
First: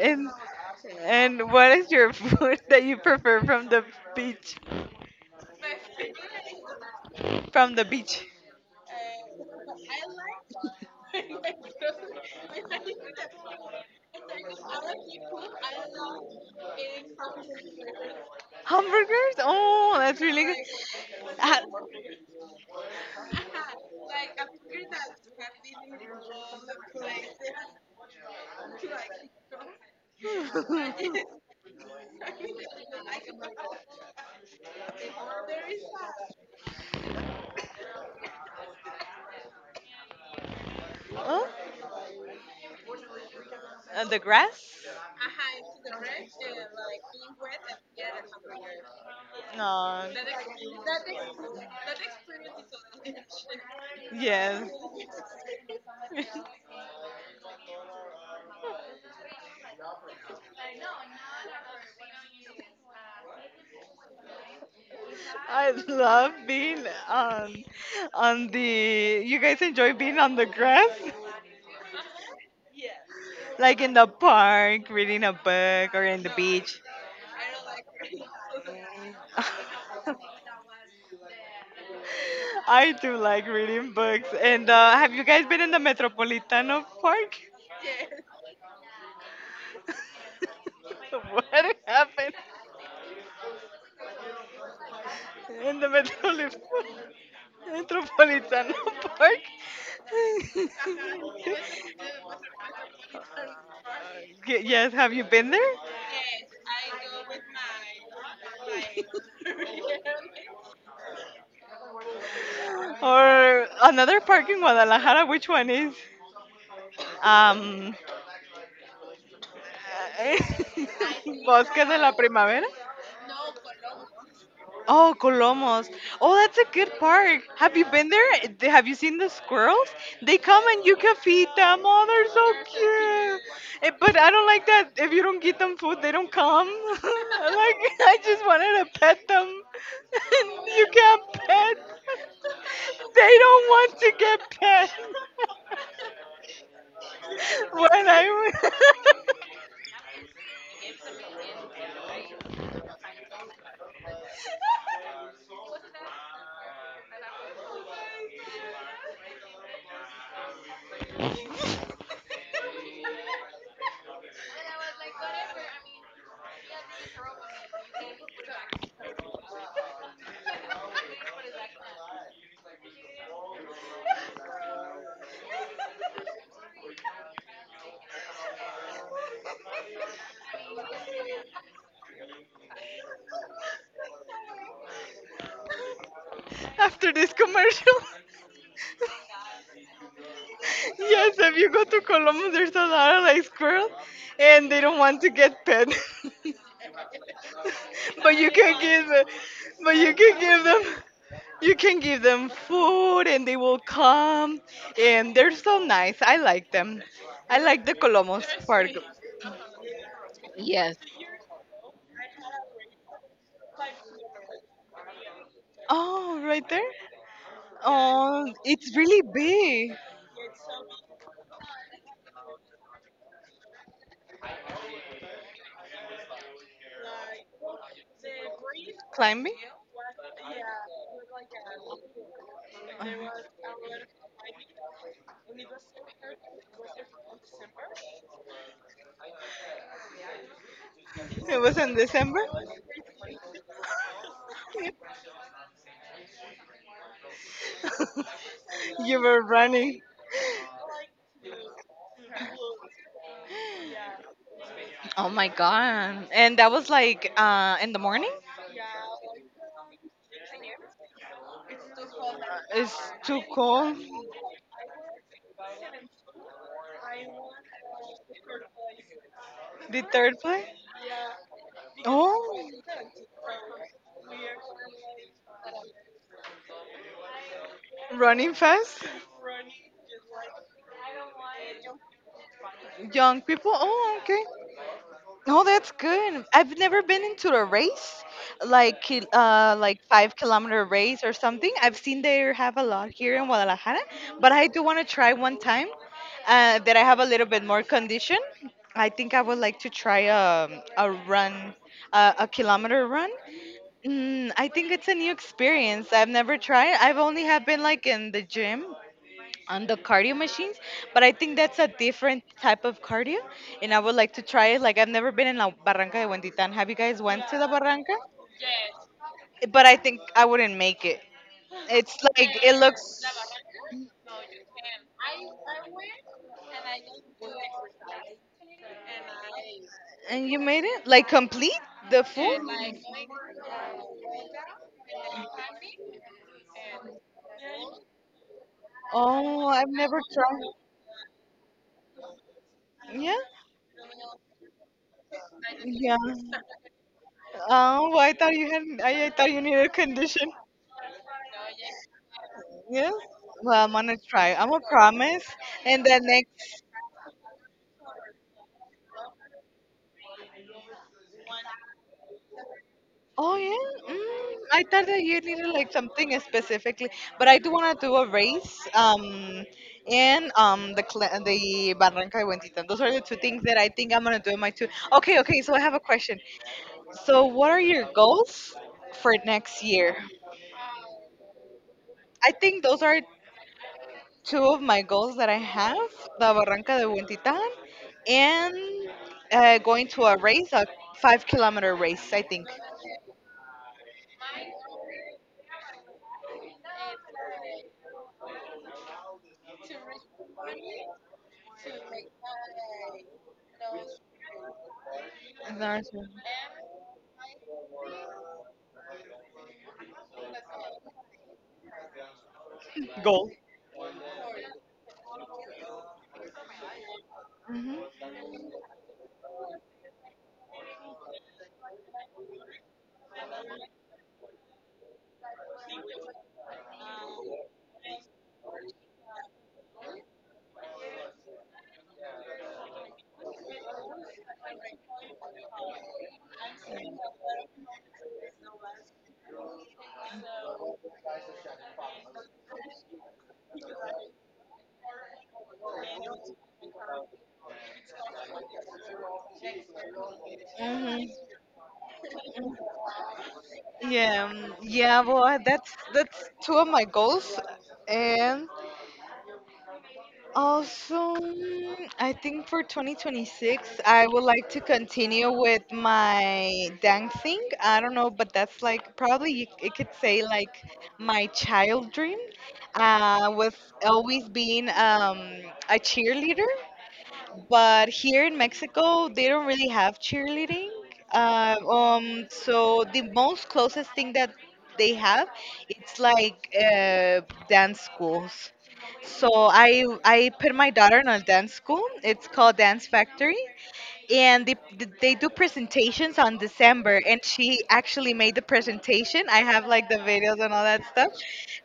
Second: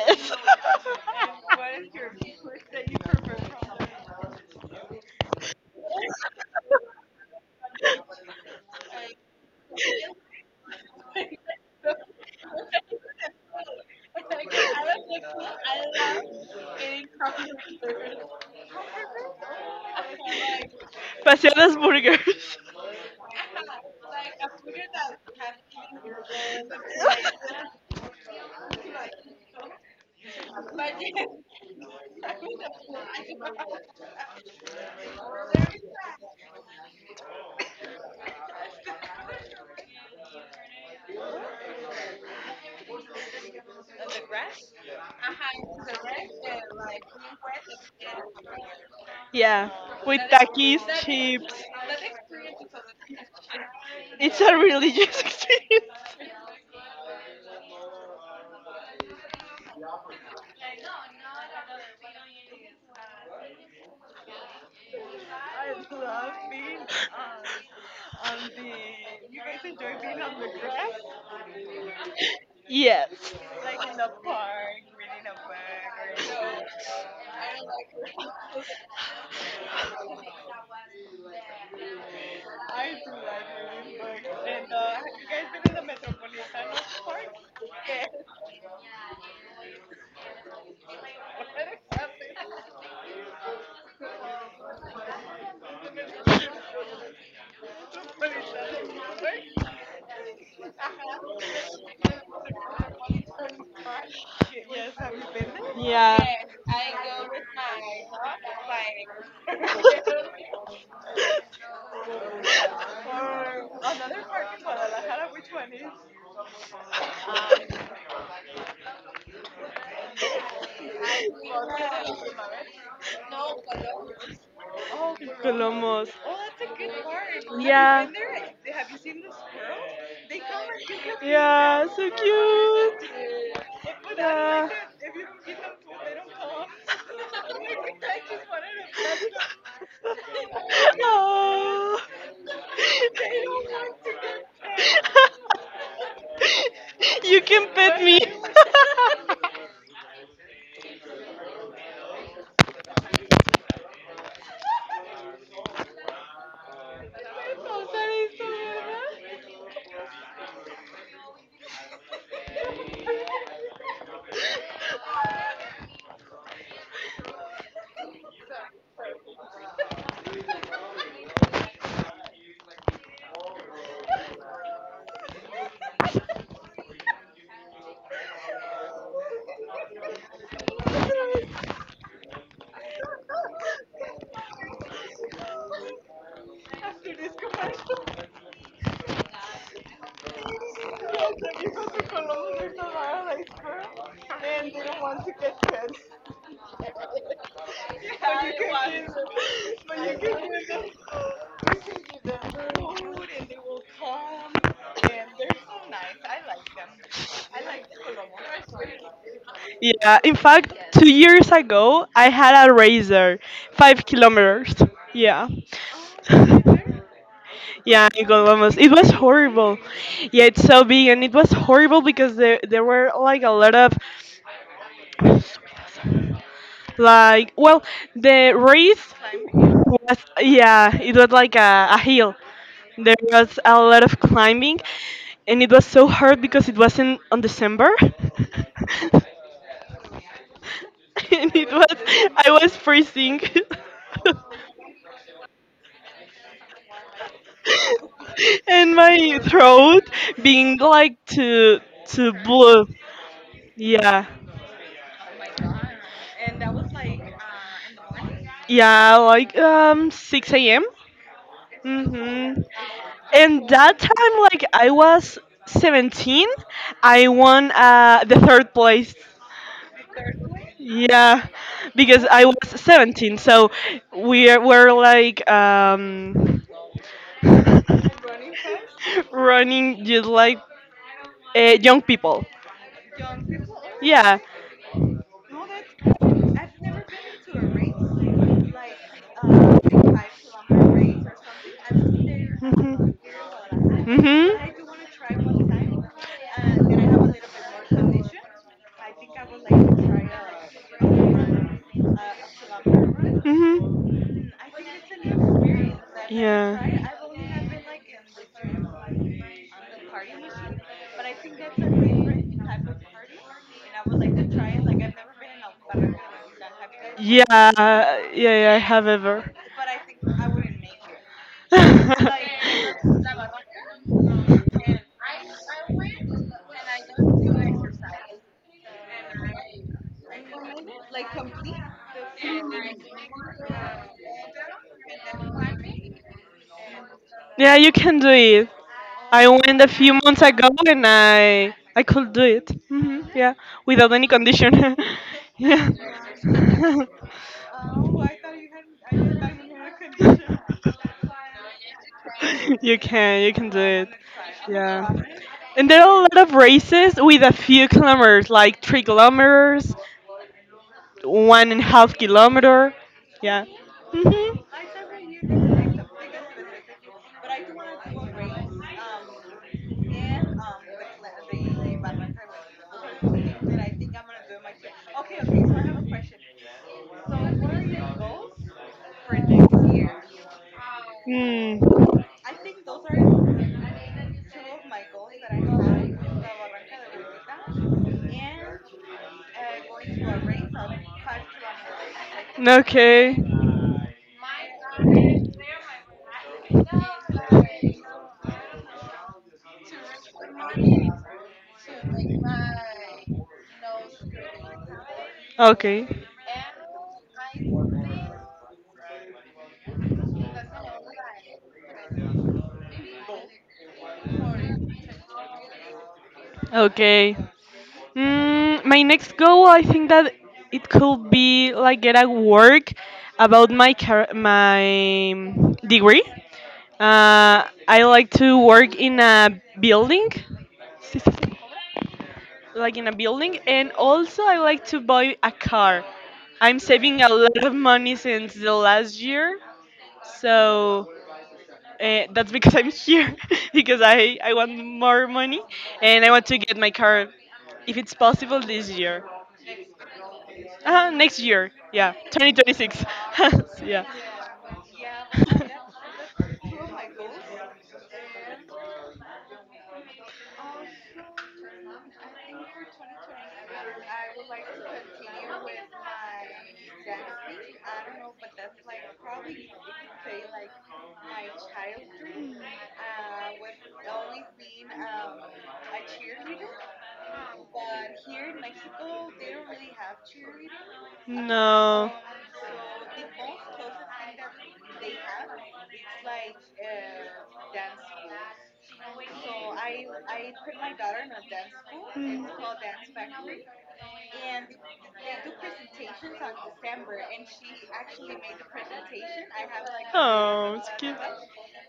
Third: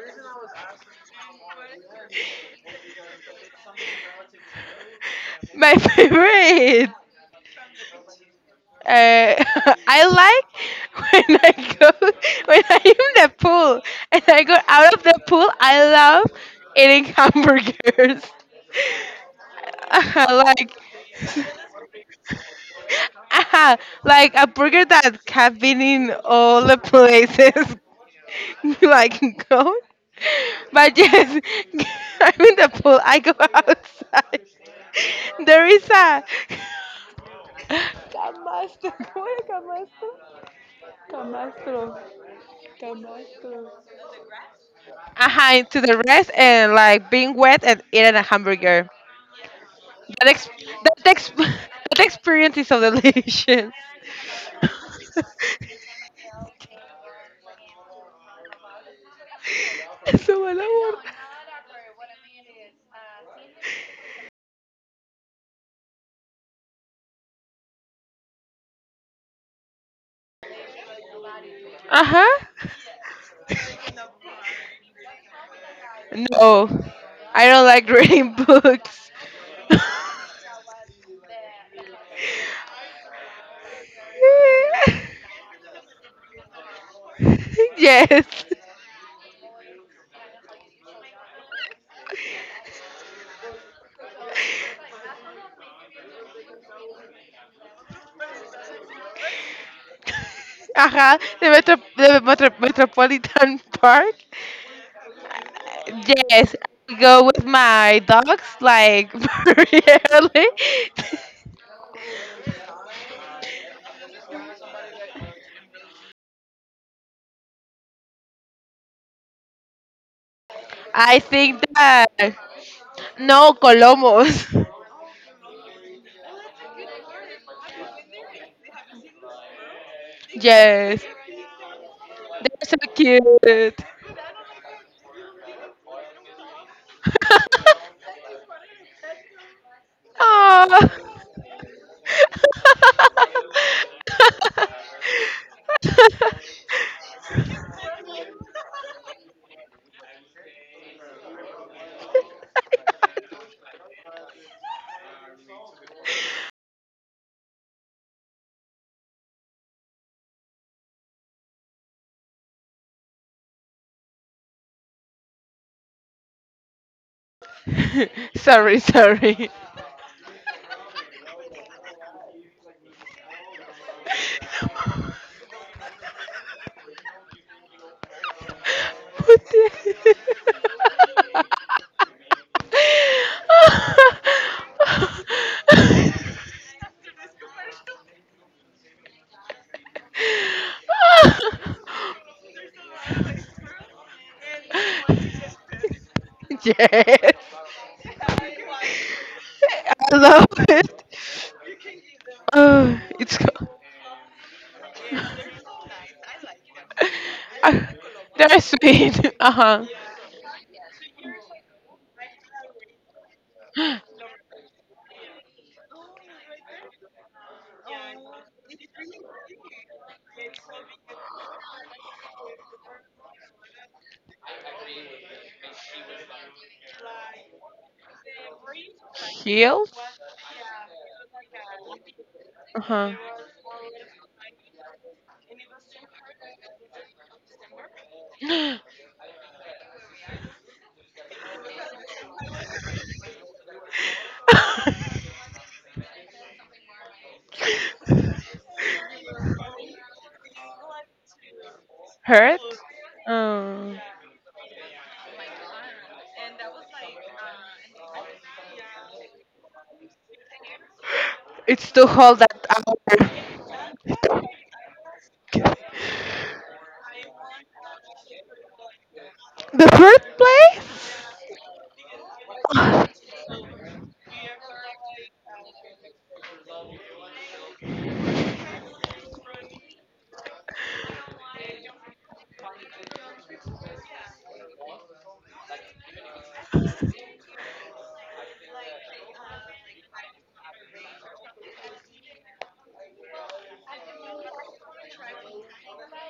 and
<laughs>
and what is your <laughs> food that you prefer from the beach?
My favorite.
From the beach,
<laughs> I like when I go <laughs> when I am in the pool and I go out of the pool. I love eating hamburgers. <laughs>
hamburgers. Oh,
<laughs>
that's really good.
like
Ah,
Paseadas burgers.
<laughs> like a burger that have been in all the places <laughs> like go but yes <laughs> I'm in the pool I go outside <laughs> there is a <laughs> Camasto, ¿cómo era camasto?
<laughs> oh, and the grass.
Ajá, to <laughs> the rest and like being wet and eating a hamburger.
Yeah,
No.
with
That ex-
takis,
<laughs>
chips.
that experience is so delicious.
It's a
Yes.
religious <laughs> experience.
<laughs>
<laughs>
Eso va la borda.
I love being on the you guys enjoy being on the grass?
Uh huh.
Yes.
Like in the park, reading a book or in the
No,
beach. <laughs>
I don't like reading books.
I do like reading books. And have you guys
<laughs>
been in the Metropolitano Park? <laughs>
yes.
What happened in the Metropolitano? Metropolitan <laughs> Park.
Ajá, de
<laughs>
Metro- Metropolitan Park.
Y- yes, have you been there?
Yeah.
Yes, I go with my dogs like <laughs> really.
Or another park in Guadalajara, which one is? Um,
<laughs>
I
<laughs>
think
Bosque de la
that
Primavera?
no Colomos. <laughs>
Oh, Colomos.
Colomos.
Oh, that's a good park. Have you
Yeah.
been there? Th- Have you seen the squirrels? They come and you
Yes,
can feed them.
Yeah,
Oh,
so
they're so
they're so
cute.
cute.
cute.
Eh, but I don't like
Yeah.
that. If you don't give them food, they don't come. <laughs> Like, I just wanted to pet them. <laughs> You can't
Oh.
pet.
Oh.
<laughs> They don't want to get pet.
<laughs>
<laughs>
You can
<laughs> When
pet me.
I
<laughs>
sorry, sorry. What the-
<laughs> after this commercial. Yes, if you go to
<laughs>
Colombia, there's a lot of like squirrels, and they don't want to get pet. <laughs>
yes.
but you can give them, but you
I
can
love
give them,
it.
You can give them
Oh,
food,
it's
and they
co-
will come, and they're so nice. I like them. I like the
<laughs>
Colomos
there's
Park.
pain. <laughs> Uh huh.
Yeah, in fact,
Yes.
2 years ago, I had a razor, 5 kilometers. Yeah.
Oh, right there.
<laughs> Yeah, in
Oh,
Columbus. It
it's
was
really
horrible.
big.
Yeah, it's so big and it was horrible because there were like a lot of. Like, well, the race
Climbing.
Healed.
was, yeah, it was like a hill.
Uh
There was a lot of climbing, and it was so hard because it wasn't on December. <laughs>
huh.
And
It
it
was in
was,
December.
I was freezing. <laughs>
<laughs>
And
<laughs> You
my
were running.
throat being like to
Hurt.
blue.
Oh,
Yeah,
Oh my god. And that was like in the morning?
yeah, like 6 a.m.
it's to hold
Mhm.
that
It's
out.
too
And
cold.
that time, like I was 17, I won the third place.
The
The
third
third play?
place.
Yeah, because I was
Oh,
<sighs>
17, so were like <laughs>
running fast?
running just like young people.
Young people? Oh,
Yeah.
okay. Oh, that's good. I've never been into a race, like like 5 kilometer race or something. I've seen they have a
Mhm.
lot here in Guadalajara, but I do want to try one time that I have a little bit more
Mhm.
condition. I think I would like to try a run, a kilometer run.
Mhm.
I think it's a new experience. I've never tried.
Yeah.
I've only have been like in the gym on the cardio machines, but I think that's a different type of cardio, and I would like to try it. Like I've never been in La Barranca de Huentitan. Have you guys
Yeah,
went to the Barranca?
yeah, yeah, I have ever.
But I think I wouldn't make it. It's like
<laughs>
it looks. And you made it like complete the full.
Yeah, you can do it. I
Oh,
went a
I've
few
never
months ago
tried.
and I could do it. Hmm,
Yeah.
yeah, without any condition. <laughs> Yeah.
Yeah.
<laughs>
Oh, I thought you had. I thought you needed a condition.
<laughs> You
Yes.
can, you can do
Well, I'm
it.
gonna try. I'm gonna
Yeah.
promise.
And there
And
are
the
a lot of
next.
races with a few kilometers, like 3 kilometers, 1.5 kilometer.
Oh
Yeah.
yeah.
Mhm.
I thought that you needed like something specifically, but I do wanna do a race. And the Barranca de Buentita. Those are the two things that I think I'm gonna do in my two. Okay, okay. So I have a question. So what are your goals for next year?
Mm.
I think those are two of my goals that I have, the Barranca de Huentitan and going to a race, a 5 kilometer race, I think.
Okay. Okay.
That's a goal.
Okay.
hmm
Mm, my next goal, I think that it could be like get a work about my car- my degree. I like to work in a building, like in a building, and also I like to buy a car. I'm saving a lot of money since the last year, so that's because I'm here <laughs> because I want more money and I want to get my car if it's possible this year.
hmm
Next year, yeah, 2026. <laughs> Yeah.
Yeah, yeah. Well, that's
<laughs>
that's two of my goals, and also, I think for 2026, I would like to continue with my dancing. I don't know, but that's like probably you could say like my child dream was always being a cheerleader but here in Mexico, they don't really have cheerleading.
No.
So the most closest thing that they have, it's like dance schools. So I put my daughter in a dance school. It's called Dance Factory, and they do presentations on December. And she actually made the presentation. I have like the videos
Oh,
and all
it's
that
cute.
stuff.